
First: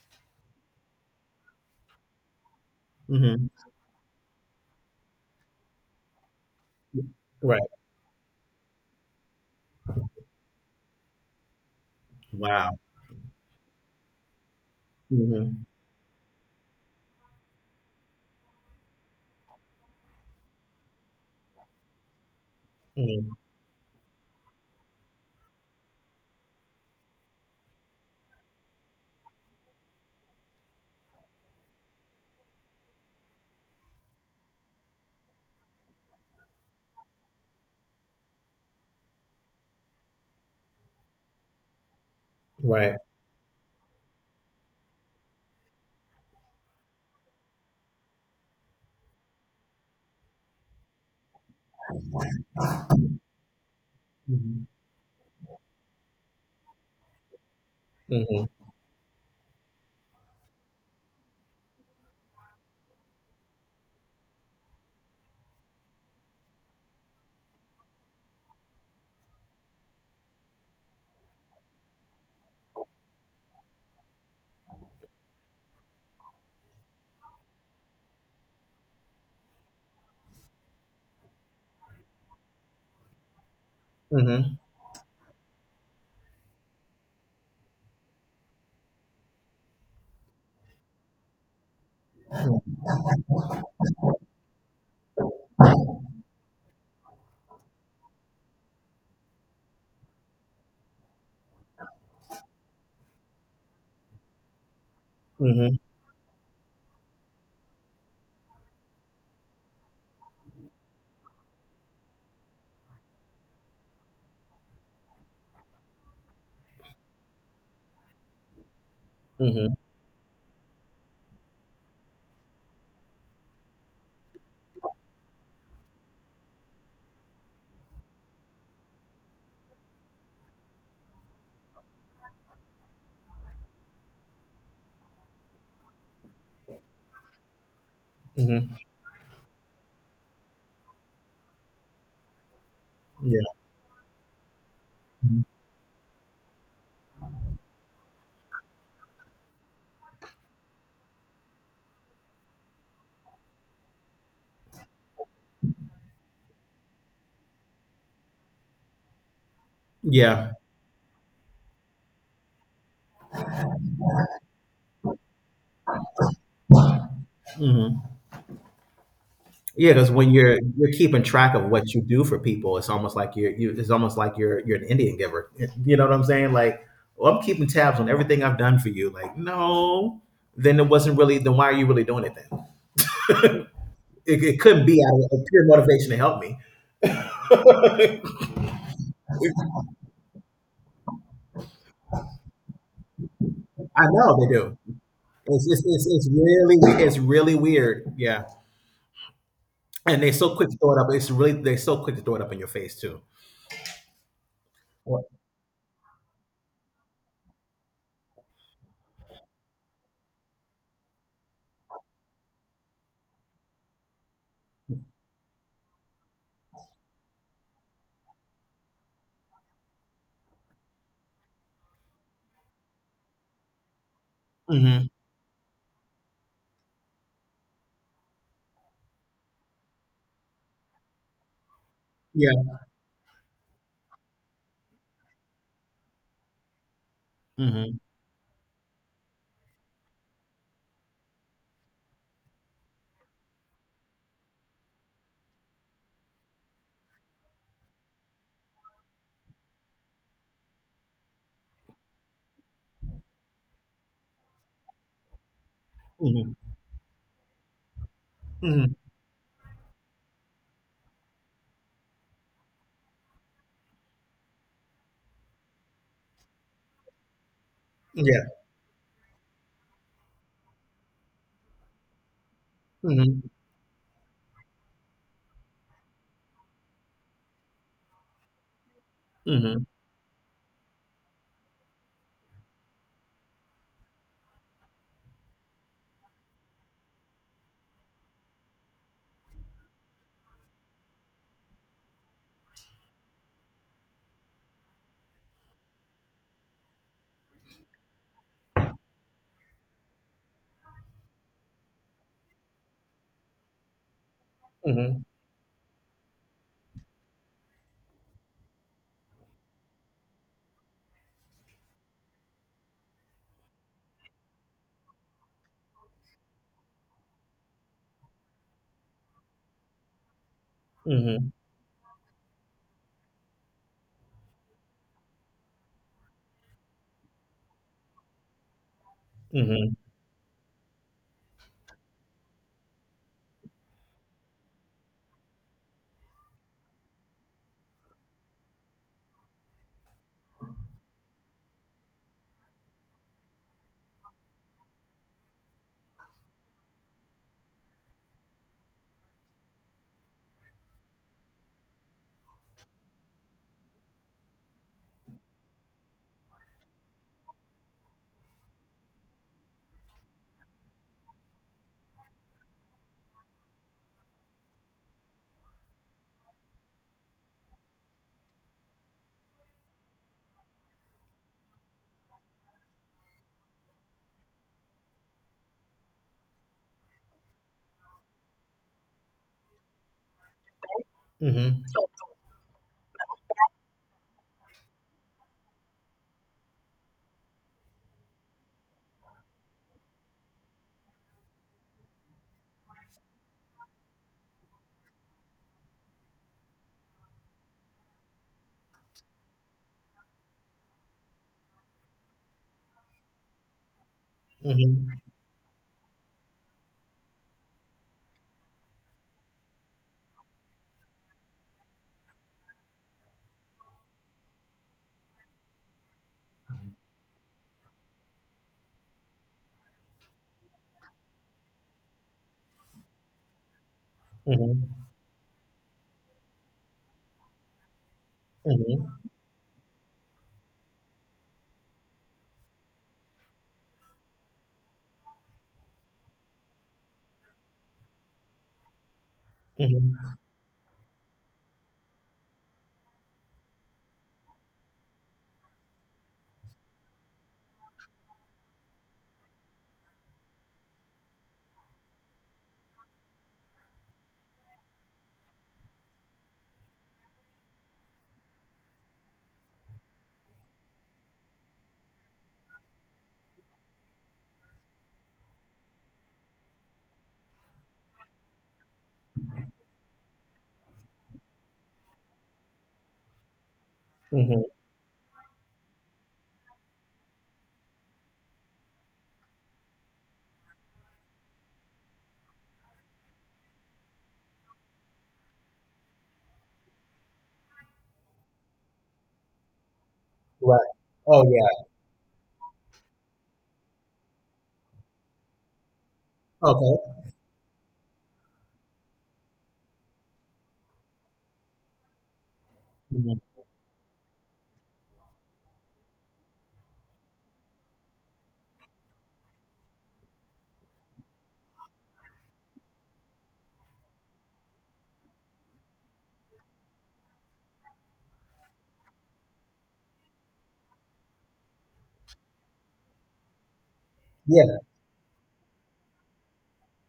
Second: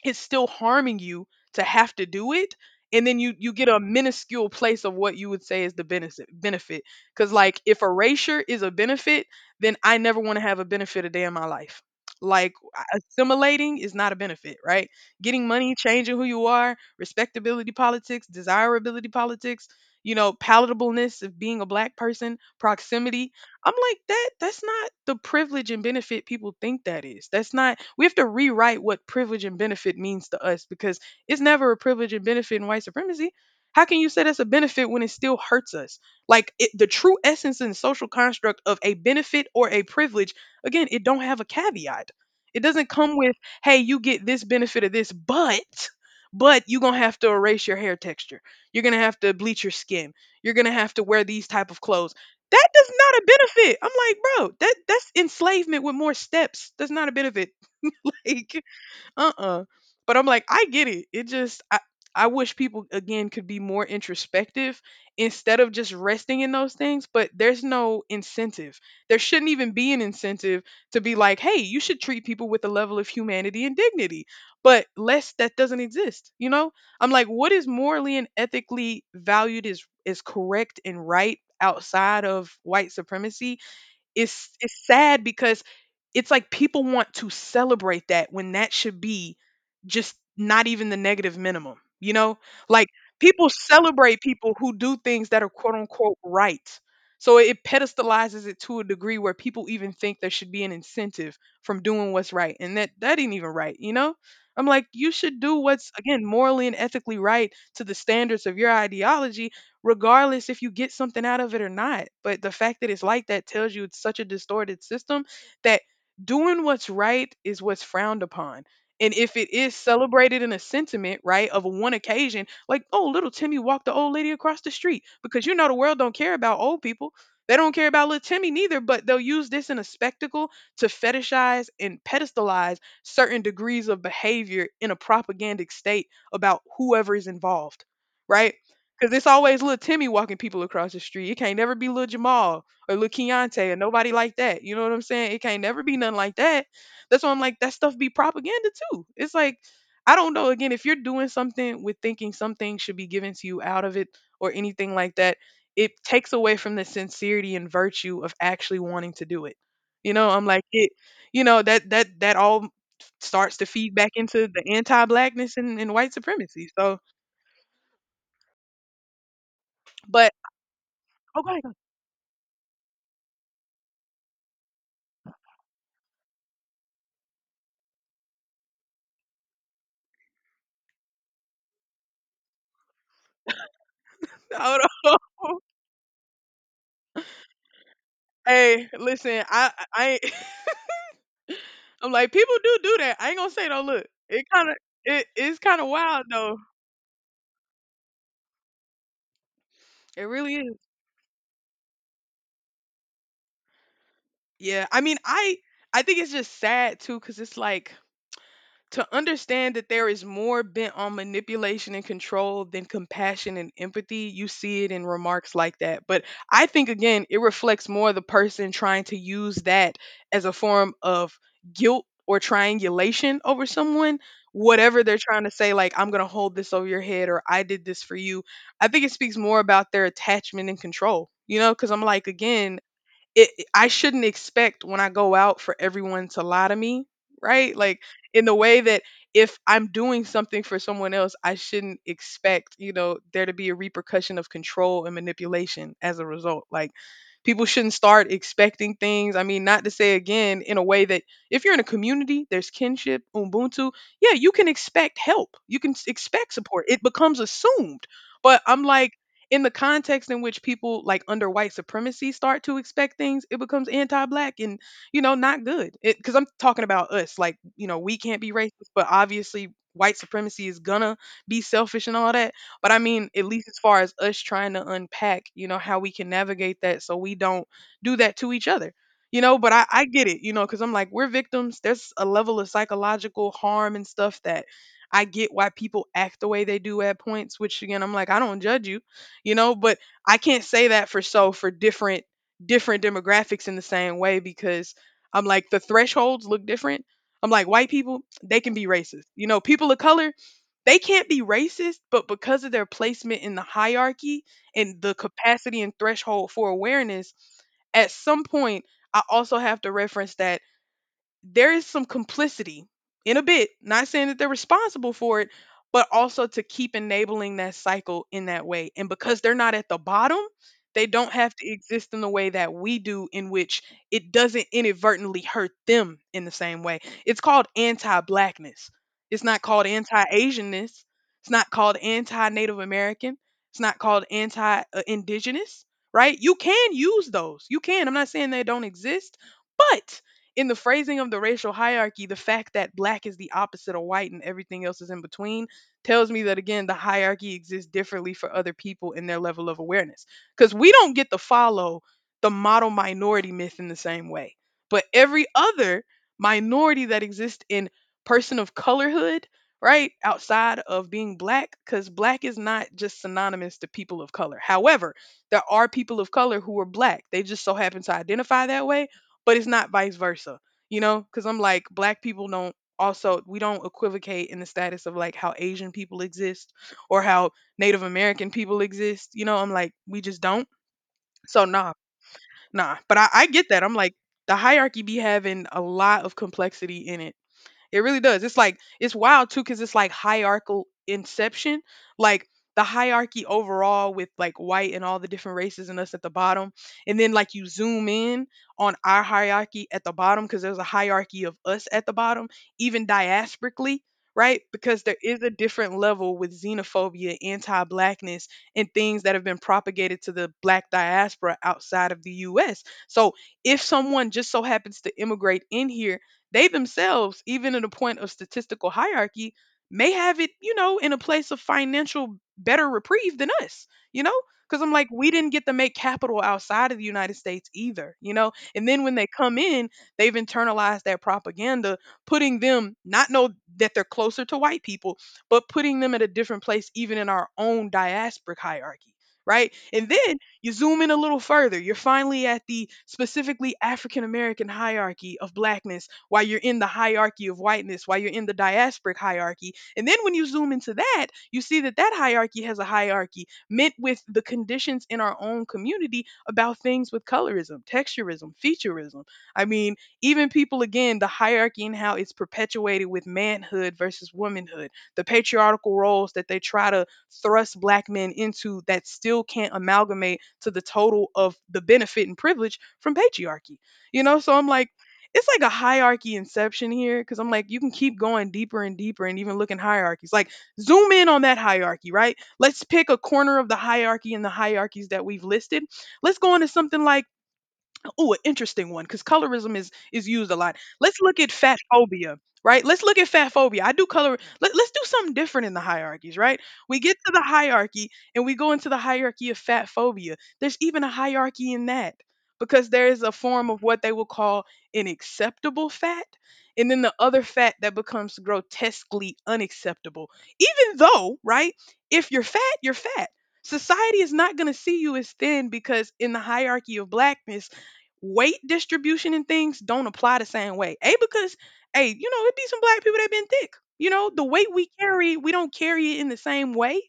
it's still harming you to have to do it, and then you
mhm.
you get a minuscule place of what you would say is the benefit, benefit, because like
Right.
if erasure is a benefit, then I never want to have a benefit a day in my life. Like,
Wow.
a- assimilating is not a benefit, right? Getting
Mhm,
money, changing who you are, respectability politics, desirability politics, you know, palatableness of being a black person, proximity.
mhm.
I'm like, that that's not the privilege and benefit people think that is. That's not, we have to rewrite what privilege and benefit means to us, because it's never a privilege and benefit in white supremacy. How can you say that's a benefit when it still hurts us? Like it, the true essence and social construct of a benefit or a privilege, again, it don't have a caveat. It doesn't
Right.
come with, hey, you get this benefit of this, but you're gonna have to erase your hair texture. You're gonna have to bleach your skin. You're gonna have to wear these type of clothes that does not a benefit. I'm like, bro,
Mhm,
that's enslavement with more steps. That's not a benefit.
mhm,
like uh-uh. But I'm like I get it it just I wish people again could be more introspective instead of just resting in those things, but there's no incentive. There shouldn't even be an incentive to be like, hey, you should treat people with a level of humanity and dignity, but less that doesn't exist, I'm like what is morally and ethically valued is correct and right outside of white supremacy. it's
mhm,
it's sad because it's like people want to celebrate that when that should be just not even the negative minimum, you know? Like people celebrate people who do things that are quote unquote right. So it pedestalizes it to a degree where people even think there should be an incentive from doing what's right. And that ain't even right, you know? I'm like, you should do
mhm,
what's again morally and ethically right to the standards of your ideology, regardless if you get something out of it or not. But the fact that it's like that tells you it's such a distorted system that doing what's right is what's frowned upon. And if it
mhm,
is celebrated in a sentiment, right, of one occasion, like, oh, little Timmy walked the old lady across the street, because you know the world don't care about old people. They don't care about little Timmy neither, but they'll use this in a spectacle to fetishize and pedestalize certain degrees of behavior in a propagandic state about whoever is involved, right?
mhm.
Cause it's always little Timmy walking people across the street. It can't never be little Jamal or little
Yeah.
Keontae or nobody like that. You know what I'm saying? It
Mhm.
can't never be nothing like that. That's why I'm like that stuff be propaganda too. It's like I don't know. Again, if you're doing something with thinking something should be given to you out of it or anything like that, it takes away from the sincerity and virtue of actually wanting to do it. You know, I'm
Yeah.
like it. You know that all starts to feed back into the anti-blackness and white supremacy. So,
Mhm. Yeah, because when
but
you're keeping track of
okay.
what you do for people, it's almost like you're an Indian giver. You know what I'm saying? Like, well, I'm keeping tabs on everything I've done for you. Like, no, then it wasn't really. Then why are you really doing it then? It
Hold
couldn't be out of
on.
pure motivation to help me.
Hey, listen, I ain't- I'm like people do do that. I ain't gonna say no.
I
Look,
know
it
they
kind of
do.
it is
It's
kind
it's,
of
it's
wild
it's
though.
really we- it's really weird. Yeah, and
It
they're so
really
quick
is.
to throw it up. It's really they're so quick to throw it up in your face too.
Yeah, I mean, I think it's just sad too, cause it's like to understand that there is more bent on manipulation and control than compassion and empathy, you see it in remarks like that. But I think, again, it reflects more the person trying to use that as a form of guilt or triangulation over someone, whatever
Mm-hmm.
they're trying to say, like, I'm going to hold this over your head or I did this for you. I think it speaks more about their attachment and control, you know, because I'm like,
Yeah.
again, I shouldn't expect when I go out for everyone to lie to me, right?
Mm-hmm.
Like in the way that if I'm doing something for someone else, I shouldn't expect, you know, there to be a repercussion of control and manipulation as a result. Like people shouldn't start expecting things. I mean, not to say again in a way that if you're in a community, there's kinship, ubuntu, yeah, you can expect help. You can s-
Mm-hmm.
expect support. It becomes assumed. But
Mm-hmm.
I'm
Mm-hmm.
like in the context in which people like under white supremacy start to expect things, it becomes anti-black and you know not good. Because I'm talking about us, like you know we can't
Yeah.
be racist, but obviously white supremacy is gonna be selfish and all that. But I mean, at
Mm-hmm.
least as far as us trying to unpack, you know how we can navigate that so we don't do that to each other. You know, but
Mm-hmm.
I get it, you know, because I'm like, we're victims. There's a level of psychological harm and stuff that I get why people act the way they do at points, which again, I'm like, I don't judge you, you know, but I can't say that for so for different demographics in the same way, because I'm like the thresholds look different. I'm like white people they can be racist, you know, people of color they can't be racist, but because of their placement in the hierarchy and the
Mm-hmm.
capacity and threshold for awareness at some point I also have to reference that there is some complicity in a bit, not saying that they're responsible for it, but also to keep enabling that cycle in that way. And because they're not at the bottom, they don't
Mm-hmm.
have to exist in the way that we do, in which it doesn't inadvertently hurt them in the same way. It's called anti blackness. It's not called
Mhm,
anti Asianness. It's not called anti Native American. It's not called anti indigenous, right? You can use those. You can. I'm not saying they don't exist, but in the phrasing of the racial hierarchy, the fact that black is the opposite of white and everything else is in between tells me that again the hierarchy exists differently for other people in their level of awareness. Because we don't get to follow the model minority myth in the same way. But every other minority that exists in person of colorhood, right, outside of being black, because black is not just synonymous to people of color. However, there are people of color who are black. They just so happen to identify that way, but it's not vice versa, you know? Because I'm like, black people don't also, we don't equivocate in the status of like how Asian people exist or how Native American people exist, you know? I'm like, we just don't. So,
mhm,
nah, nah. But I get that. I'm like, the hierarchy be having a lot of complexity in it, it really does. It's like it's wild too because it's like hierarchical inception. Like the hierarchy overall with like white and all the different races and us at the bottom. And then like you zoom in on our hierarchy at the bottom because there's a hierarchy of us at the bottom, even diasporically, right? Because there
mhm,
is a different level with xenophobia, anti blackness, and things that have been propagated to the black diaspora outside of the US. So if someone just so happens to immigrate in here, they themselves, even in a point of statistical hierarchy, may have it, you know, in a place of financial better reprieve than us, you know? Because I'm
mhm,
like, we didn't get to make capital outside of the United States either, you know? And then when
mhm,
they come in, they've internalized that propaganda, putting them, not know that they're closer to white people, but putting them at a different place, even in our own diasporic hierarchy. Right. And
mhm,
then you zoom in a little further. You're finally at the specifically African American hierarchy of blackness, why you're in the hierarchy of whiteness, why you're in the diasporic hierarchy. And then when you zoom into that, you see that that hierarchy has a hierarchy meant with the conditions in our own community about things with colorism, texturism, featureism. I mean, even people, again, the hierarchy and how it's perpetuated with manhood versus womanhood, the patriarchal roles that they try to thrust black men into that still can't amalgamate to the total of the benefit and privilege from patriarchy. You know, so
mhm.
I'm like, it's like a hierarchy inception here because I'm like, you can keep going deeper and deeper and even looking hierarchies. Like, zoom in on that hierarchy, right? Let's pick a corner of the hierarchy and the hierarchies that we've listed. Let's go into something like ooh, an interesting one because colorism is used a lot.
Right.
Let's look
Oh,
at fat
yeah.
phobia, right? Let's look at fat phobia. I do color. Let's do something different in the hierarchies, right? We
Okay.
get to the hierarchy and we go into the hierarchy of fat phobia. There's even a hierarchy in that because there is a
Mhm.
form of what they will call an acceptable fat, and then the other fat that becomes grotesquely unacceptable. Even though, right? If you're fat, you're fat. Society is not going to see you as thin because in the hierarchy of blackness weight distribution and things don't apply the same way. A because hey, you know, it be some black people that been thick. You know, the weight
Yeah.
we carry, we don't carry it in the same way,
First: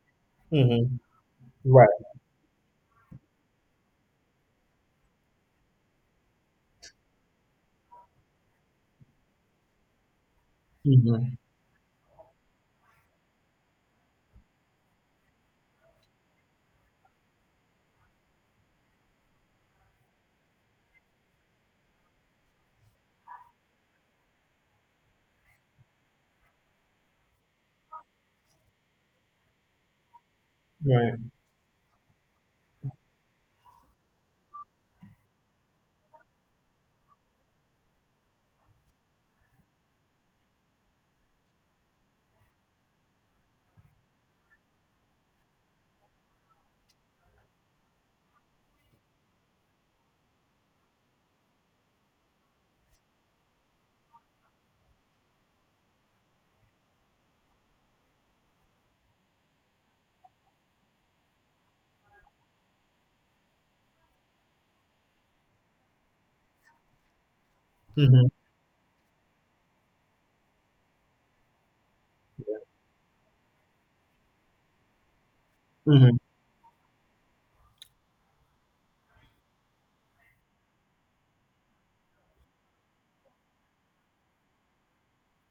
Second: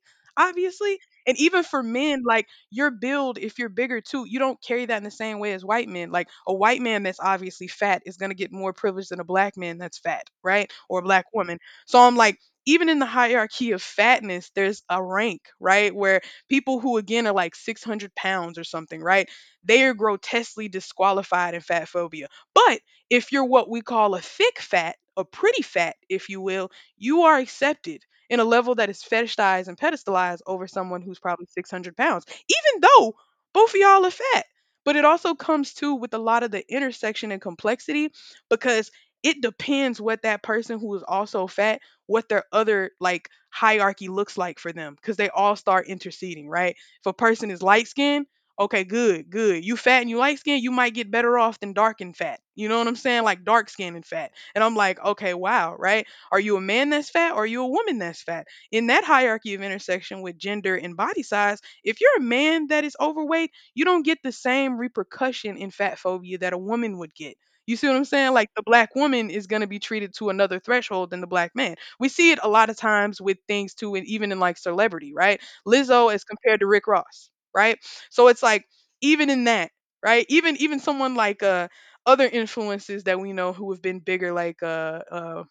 Mhm.
obviously. And even for
Right.
men, like your build, if you're bigger too, you don't carry that in the same way as white men. Like a white man that's obviously fat is gonna get more privilege than a black man that's fat, right? Or a black
Mhm.
woman. So I'm like, even in the hierarchy of fatness, there's a rank, right? Where people who again are like 600 pounds or something, right? They are grotesquely disqualified in fat phobia. But if you're what we call a thick fat, a pretty fat, if you will, you are accepted in a level that is fetishized and pedestalized over someone
Right.
who's probably 600 pounds, even though both of y'all are fat. But it also comes too with a lot of the intersection and complexity because it depends what that person who is also fat, what their other like hierarchy looks like for them because they all start interceding, right? If a person is light skinned, okay, good, good. You fat and you light skin, you might get better off than dark and fat. You know what I'm saying? Like dark skin and fat. And I'm like, okay, wow, right? Are you a man that's fat or are you a woman that's fat? In that hierarchy of intersection with gender and body size, if you're a man that is overweight, you don't get the same repercussion in fat phobia that a woman would get. You see what I'm
Mhm.
saying? Like the black woman is going to be treated to another threshold than the black man. We see it a lot of times with things too, and even in like celebrity, right? Lizzo
Mhm.
as compared to Rick Ross, right? So it's like even in that, right? Even someone like other influences that we know who have been bigger, like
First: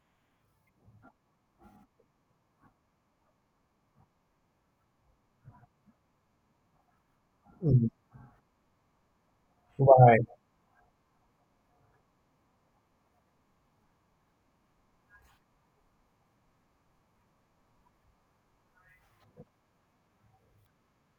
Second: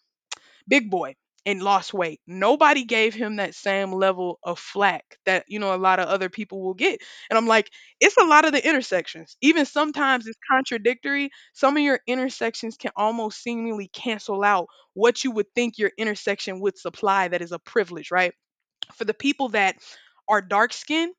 Big Boy and lost weight. Nobody gave him that same level of flack that you know a lot of other people will get. And I'm like,
Mhm.
it's a lot of the intersections. Even sometimes
Right.
it's contradictory. Some of your intersections can almost seemingly cancel out what you would think your intersection would supply that is a privilege, right? For the people that are dark skinned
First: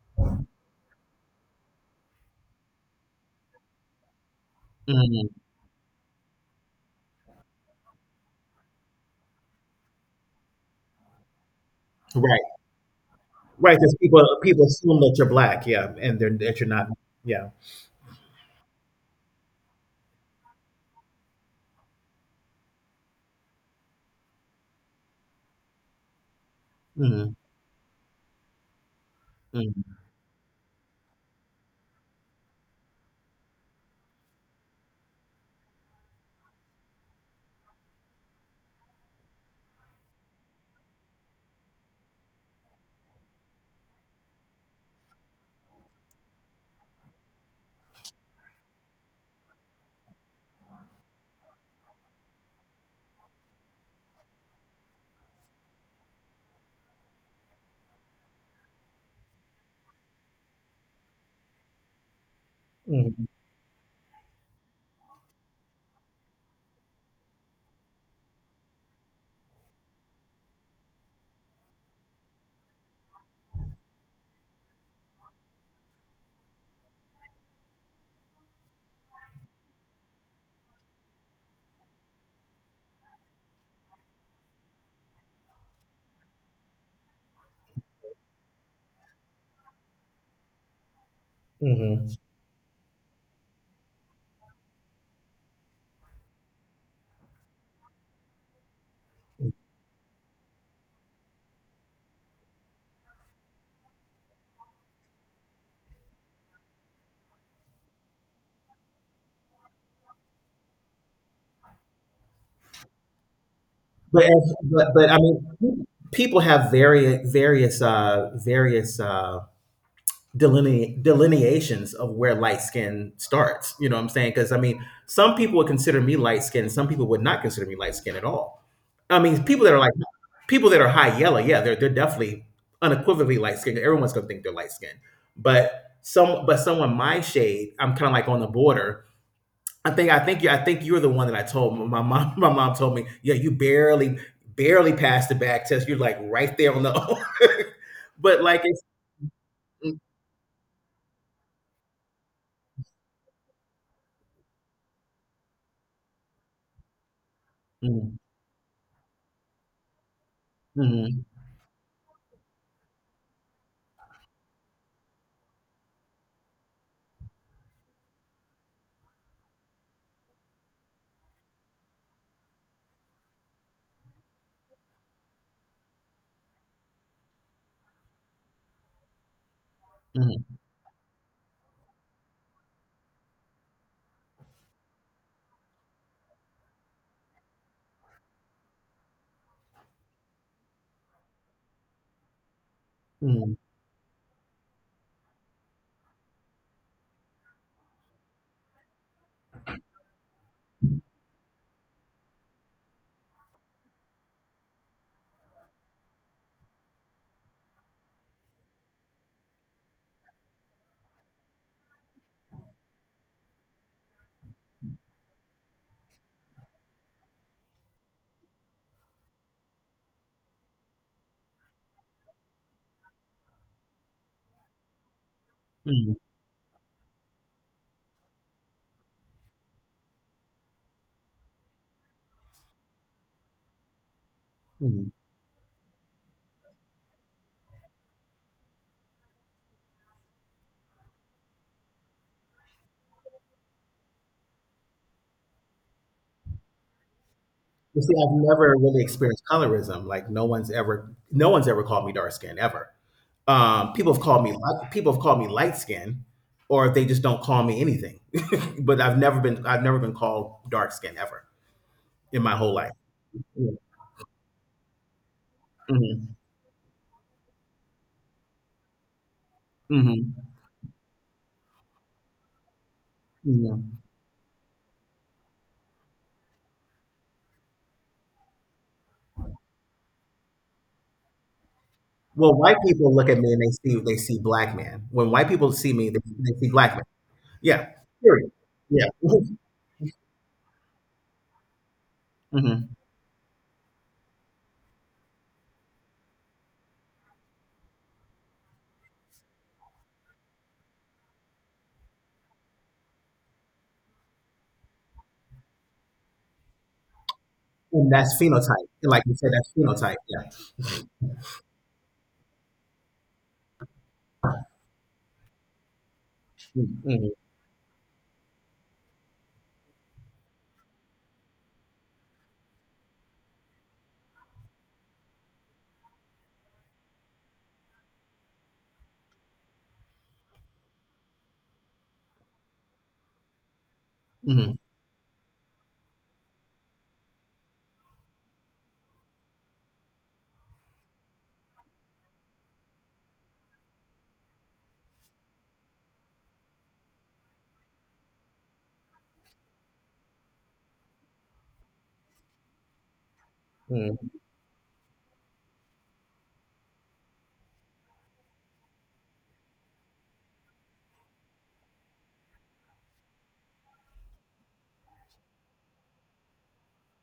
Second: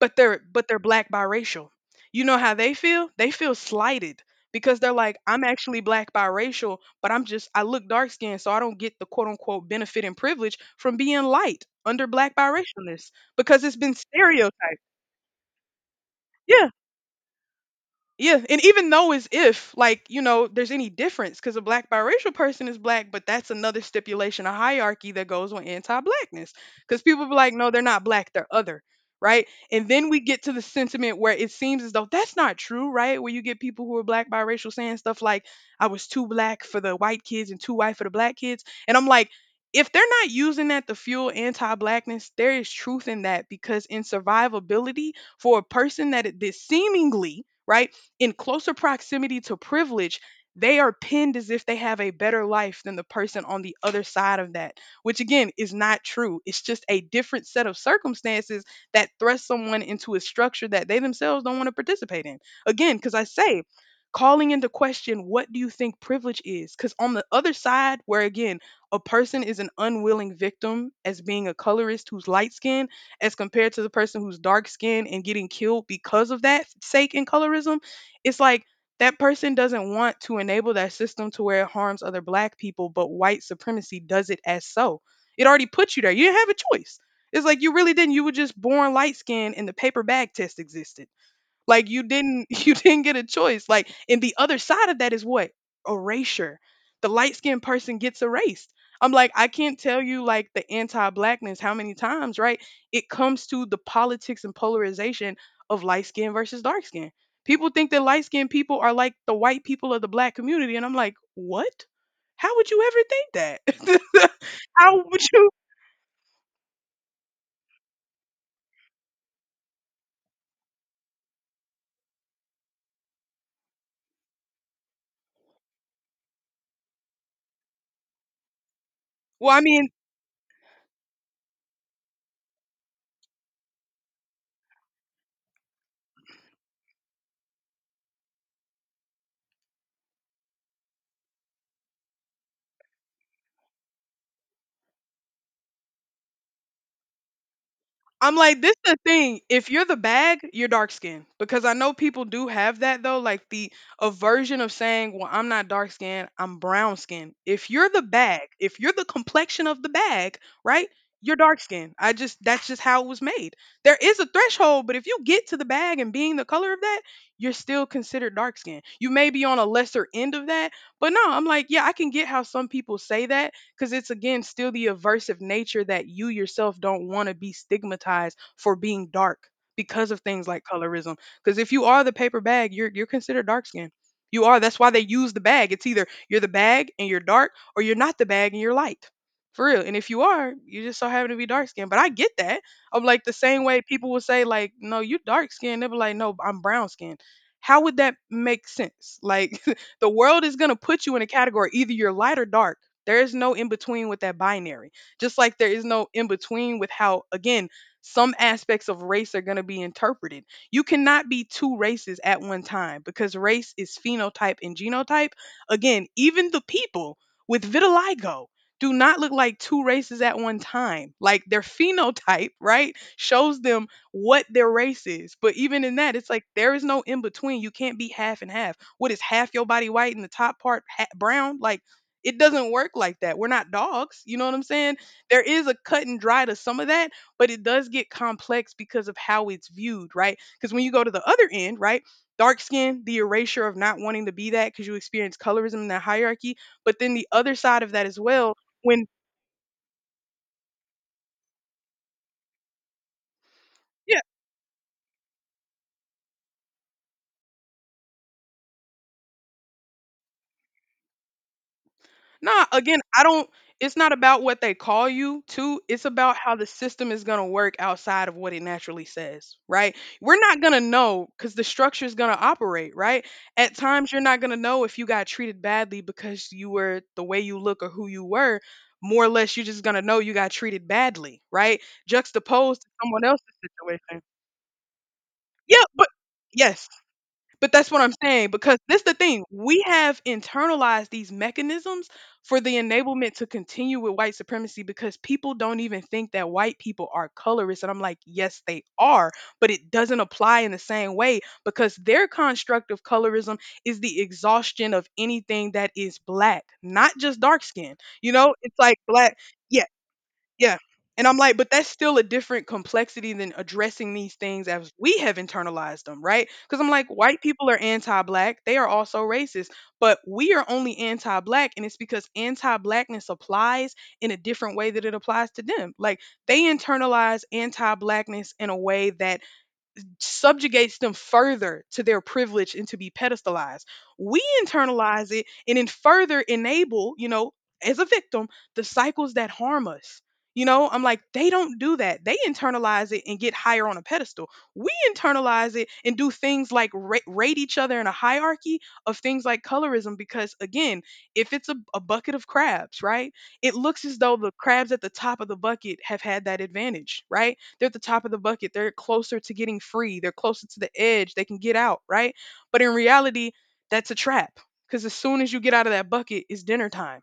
but they're black biracial. You know how they feel? They feel slighted because they're like,
Mhm.
I'm actually black biracial, but I look dark skinned, so I don't get the quote unquote benefit and privilege from being light under black
Right.
biracialness because
Right.
it's been
Because people
stereotyped.
people assume that you're black, yeah, and that you're
Yeah,
not. Yeah.
yeah, and even though as if like you know there's any difference because a black biracial person is black, but that's another stipulation, a hierarchy that goes with anti-blackness. Because people
Mhm.
be like, no, they're not black, they're other, right? And
Mhm.
then we get to the sentiment where it seems as though that's not true, right? Where you get people who are black biracial saying stuff like, I was too black for the white kids and too white for the black kids, and I'm like. If they're not using that to fuel anti blackness, there is truth in that because in survivability, for a person that, that seemingly, right, in closer proximity to privilege, they are pinned as if they have a better life than the person on the other side of that, which again is not true. It's just a different set of circumstances that thrust someone into a structure that they themselves don't want to participate in. Again, because I
Mhm.
say, calling into question what do you think privilege is? Because on the other side, where again, a person is an unwilling victim as being a colorist who's light skinned as compared to the person who's dark skinned and getting killed because of that sake in colorism, it's like that person doesn't want to enable that system to where it harms other black people, but white supremacy does it as so. It already put you there. You didn't have a choice. It's like you really didn't. You were just born light skinned and the paper bag test existed. Like you
Mhm.
didn't you didn't get a choice. Like and the other side of that is what? Erasure. The light-skinned person gets erased. I'm like, I can't tell you like the anti-blackness how many times, right? It comes to the politics and polarization of light skin versus dark skin. People think that light skinned people are like the white people of the black community. And I'm like, what? How would you ever think
But
that?
as,
How
but I
would you?
mean, people have delineations of where light skin starts. You know what I'm saying? Because I mean, some people would consider me light skinned, some people would not consider me light skinned at all. I mean,
Well, I mean,
people that are high yellow, yeah, they're definitely unequivocally light skinned. Everyone's gonna think they're light skinned. But someone my shade, I'm kind of like on the border. I think you're the one that I told my mom my mom told me, yeah, you barely passed the back test. You're like right there on the
I'm
but
like,
like
this
it's.
is the thing. If you're the bag, you're dark skinned. Because I know people do have that though, like the aversion of saying, well, I'm not dark skinned, I'm brown skinned. If you're the
Mhm,
bag, if you're the complexion of the bag, right?
mhm,
You're dark skinned. I just that's just how it was made. There is a threshold, but if you get to the bag and being the color of that, you're still considered dark skinned. You may be on a lesser end of that, but no, I'm like, yeah, I can get how some people say that because it's again still the aversive nature that you yourself don't want to be stigmatized for being dark because of
mhm.
things like colorism. Because if you are the paper bag, you're considered dark skinned. You are. That's why they use the bag. It's either you're the bag and you're dark, or you're not the bag and you're light. For real. And if you are, you just so happen to be dark skinned. But I get that. I'm like the
Mm,
same way people will say, like, no, you dark skinned. They be like, no, I'm brown skinned. How would that make sense? Like the world is gonna put you in a category, either you're light or dark. There is no in between with that binary. Just like there is no in between with how, again, some aspects of race are going to be interpreted. You cannot be two races at one time because race is phenotype and genotype. Again, even the people with vitiligo do not look like two races at one time. Like their phenotype, right, shows them what their race is. But even in
mm,
that, it's like there is no in between. You can't be half and half. What is half your body white and the top part brown? Like, it doesn't work like that. We're not dogs. You know what I'm saying?
mm.
There is a cut and dry to some of that, but it does get complex because of how it's viewed, right? Because when you go to the other end, right? Dark skin, the erasure of not wanting to be that because you experience colorism in that hierarchy. But then the other side of
You
that
see,
as
I've
well,
never really
when
experienced colorism. Like no one's ever called me dark skinned ever. People have called me light skin, or they just don't call me anything. But I've never been called dark skin ever in my
nah,
whole life.
again, I don't
Yeah.
it's not about what they call you to, it's
Mm-hmm.
about how the system is going to work outside of what it naturally says, right? We're
Mm-hmm.
not going to know cuz the structure is going to operate, right?
Yeah.
At times you're not going to know if you got treated badly because you were the way you look or who you were. More or less you're just going to know you got treated badly, right?
Well, white
Juxtaposed to
people
someone
look at
else's
me and they see they
situation.
see black man. When white people
Yeah,
see
but
me, they see
yes,
black man.
but
Yeah.
that's what I'm saying
Period.
because this
Yeah.
the thing, we have internalized these mechanisms for the
Hmm.
enablement to continue with white supremacy because people don't even think that white people are colorist and I'm like, "Yes, they are," but it doesn't apply in the same way because their construct of colorism is the exhaustion of anything that is black, not just dark skin,
And
you
that's
know? It's
phenotype.
like
Like you
black
said, that's phenotype. Yeah.
yeah. And I'm like, but that's still a different complexity than addressing these things as we have internalized them, right? Because I'm
Mm,
like,
mm.
white people are anti black. They are also racist, but we are only anti black. And it's because anti blackness applies in a different way that it applies to them. Like, they internalize anti blackness in a way that subjugates them further to their privilege and to be pedestalized. We
Mhm,
internalize it and then further enable, you know, as a victim, the cycles that harm us. You know, I'm like, they don't do that. They internalize it and get higher on a pedestal. We internalize it and do things like rate each other in a hierarchy of things like colorism because, again, if it's a bucket of crabs, right? It looks as though
mhm,
the crabs at the top of the bucket have had that advantage, right? They're at the top of the bucket. They're closer to getting free. They're closer to the edge. They can get out, right? But in reality, that's a trap because as soon as you get out of that bucket, it's dinner time.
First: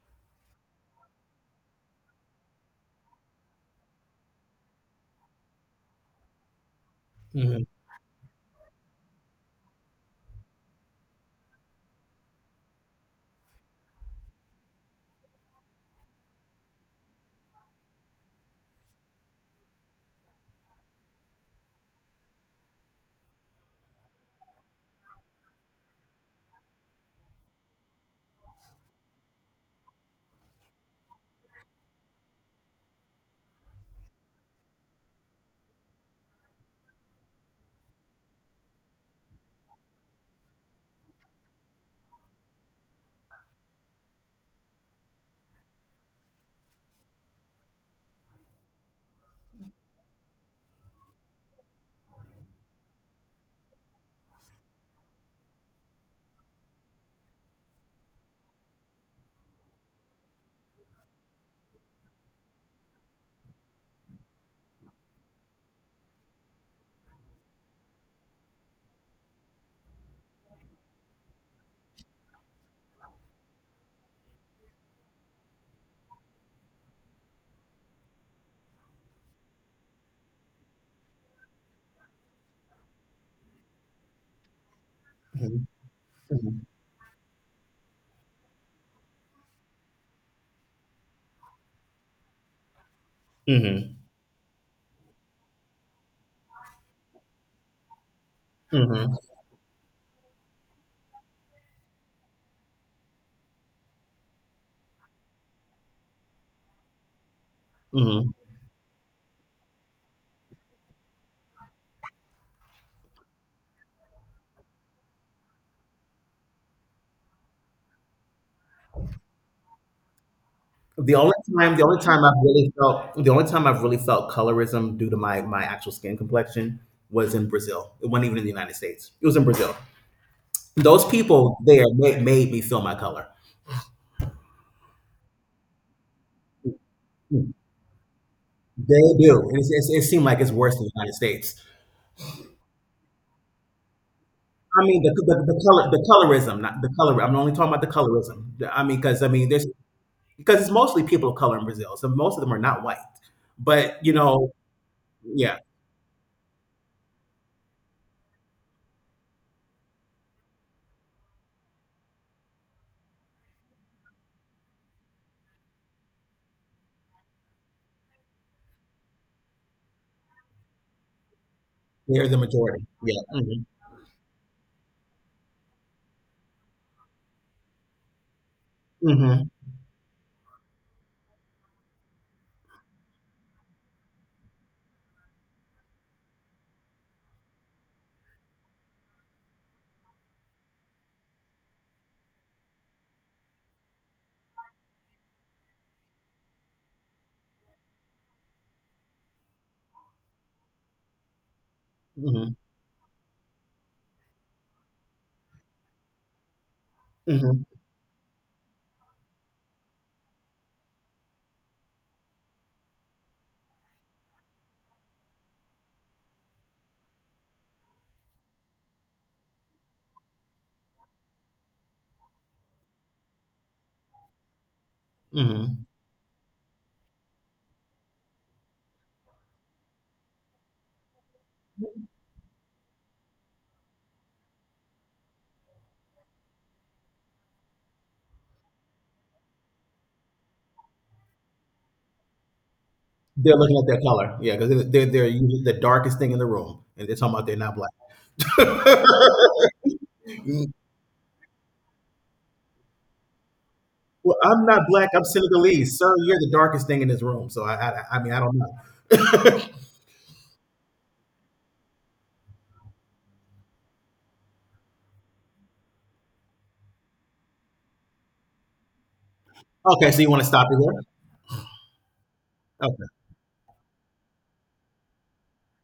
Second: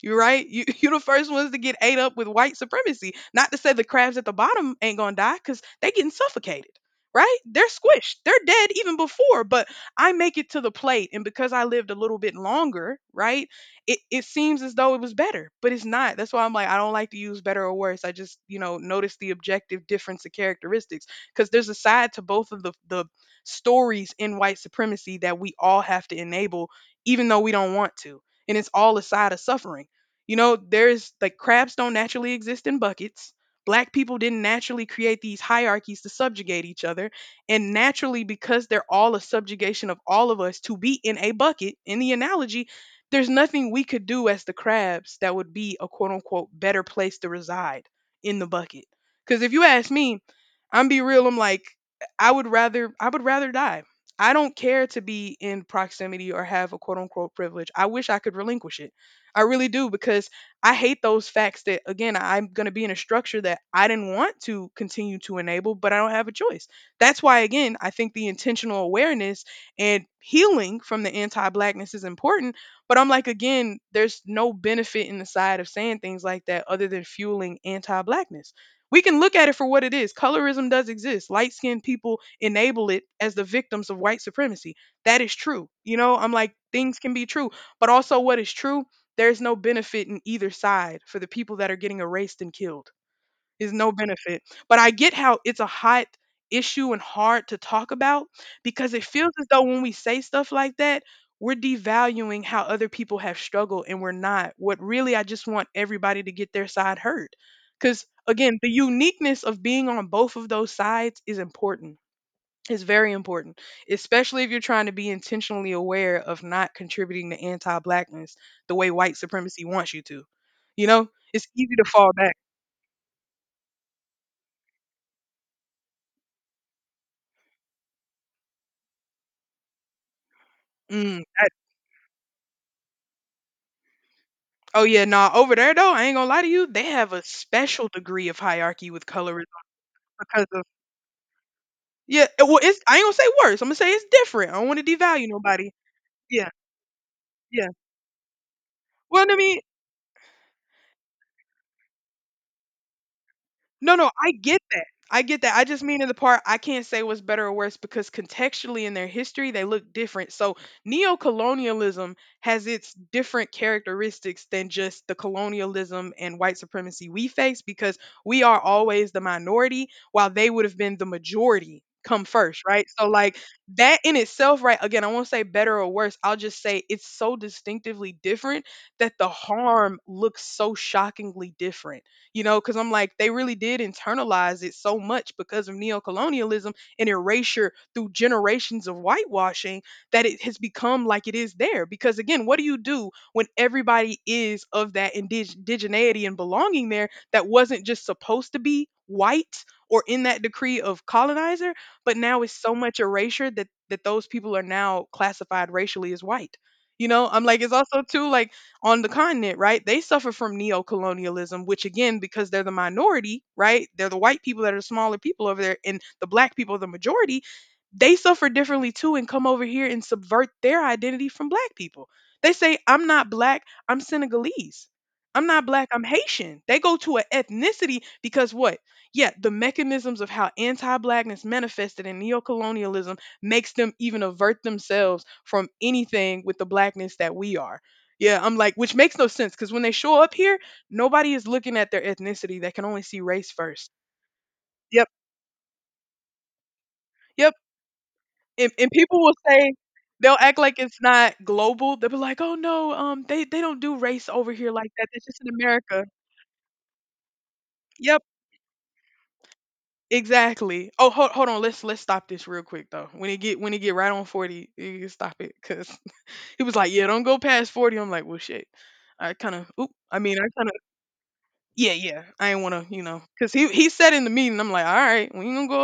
You're right. You, you're the first ones to get ate up with white supremacy. Not to say the crabs at the bottom ain't going to die because they getting suffocated, right?
mhm,
They're squished. They're dead even before, but I make it to the plate. And because I lived a little bit longer, right? It seems as though it was better, but it's not. That's why I'm like, I don't like to use better or worse. I just, you know, notice the objective difference of characteristics because there's a side to both of the stories in white supremacy that we all have to enable, even though we don't want to. And it's all a side of suffering. You know, there's like crabs don't naturally exist in buckets. Black people didn't naturally create these hierarchies to subjugate each other. And naturally, because they're all a subjugation of all of us to be in a bucket, in the analogy, there's nothing we could do as the crabs that would be a quote unquote better place to reside in the bucket. Because if you ask me, I'm be real. I'm like, I would rather die. I don't care to be in proximity or have a quote unquote privilege. I wish I could relinquish it. I really do because I hate those facts that again I'm going to be in a structure that I didn't want to continue to enable, but I don't have a choice. That's why again I think the intentional awareness and healing from the anti-blackness is important, but I'm like, again, there's no benefit in the side of saying things like that other than fueling anti blackness. We can look at it for what it is. Colorism does exist. Light skinned people enable it as the victims of white supremacy. That is
mhm,
true. You know, I'm like,
mhm,
things can be true. But also, what is true, there's no benefit in either side for the people that are getting erased and killed. Is no
mhm,
benefit, but I get how it's a hot issue and hard to talk about because it
mhm,
feels as though when we say stuff like that, we're devaluing how other people have struggled, and we're not. What really I just want everybody to get their side heard. Cuz
mhm.
again, the uniqueness of being on both of those sides is important. It's very important, especially if you're trying to be intentionally aware of not contributing to anti-blackness the way white supremacy wants you to. You know,
The only
it's easy
time
to fall back.
I've really felt colorism due to my actual skin complexion was in Brazil. It wasn't even in the United States. It was in Brazil. Those
Mm.
people there made me feel my color.
Oh yeah, nah. Over there though, I ain't gonna lie to you, they have a special degree of hierarchy with
They
colorism
do. It seemed like
because
it's
of
worse in the United States.
yeah. Well, it's, I ain't gonna say worse. I'm gonna say it's different. I don't
I
want to
mean, the,
devalue
the, the
nobody.
color, the
Yeah,
colorism, not the color. I'm only
yeah.
talking about the colorism. I mean, because
Well,
I
I
mean,
mean,
there's because it's mostly people of color in Brazil, so most of them are not white.
no,
But
no,
you
I
know,
get that. I get that.
yeah,
I just mean in the part I can't say what's better or worse because contextually in their history they look different. So neocolonialism has its different characteristics than just the colonialism and white supremacy we face because we are always the minority while they would have been the majority
They're
come
the
first, right?
majority.
So
Yeah.
like
Mhm.
that in itself, right? Again, I won't say better or worse. I'll just say it's so distinctively different that the
Mhm.
harm looks so shockingly different. You know, because I'm like, they really did internalize it so much because of neocolonialism and erasure through generations of whitewashing that it has become like it is there. Because again, what do you do when everybody is of that indigeneity and belonging there that wasn't just supposed to be white or in that decree of colonizer, but now it's
Mhm.
so much erasure that those people are now classified racially as white. You know, I'm like,
Mhm.
it's also too like on the continent, right? They suffer from neo-colonialism, which again, because they're the minority, right? They're the white people that are the smaller people over there, and the black people are the majority. They suffer differently too, and come over here and subvert their identity from black people. They say, "I'm not black. I'm Senegalese. I'm not
Mhm.
black. I'm Haitian." They go to an ethnicity because what? Yeah, the mechanisms of how anti-blackness manifested in neo-colonialism makes them even avert themselves from anything with the blackness that we are. Yeah, I'm like, which makes no sense because when they show up here, nobody is looking at their ethnicity. They can only see race
They're looking at
first.
their color. Yeah, 'cause they're they're
Yep,
they're usually the darkest thing in the room, and they're talking about
yep.
they're not black.
And people will say they'll act
Mm,
like it's not global. They'll be like, oh no, they don't do race
"Well,
over
I'm
here
not
like that.
black, I'm
That's just in
Senegalese."
America.
"Sir, you're the darkest thing in this room." So I
Yep,
mean, I don't know.
exactly. Oh, hold on. Let's stop this real quick though. When it get right on 40, you can stop it because he was like, yeah, don't go past 40. I'm like, well, shit. I kind of, oop.
Okay, so
I
you
mean,
wanna
I
stop
kind of
it there?
yeah, yeah. I ain't want to, you
Okay.
know, because he said in the meeting, I'm like, all right, we ain't gonna go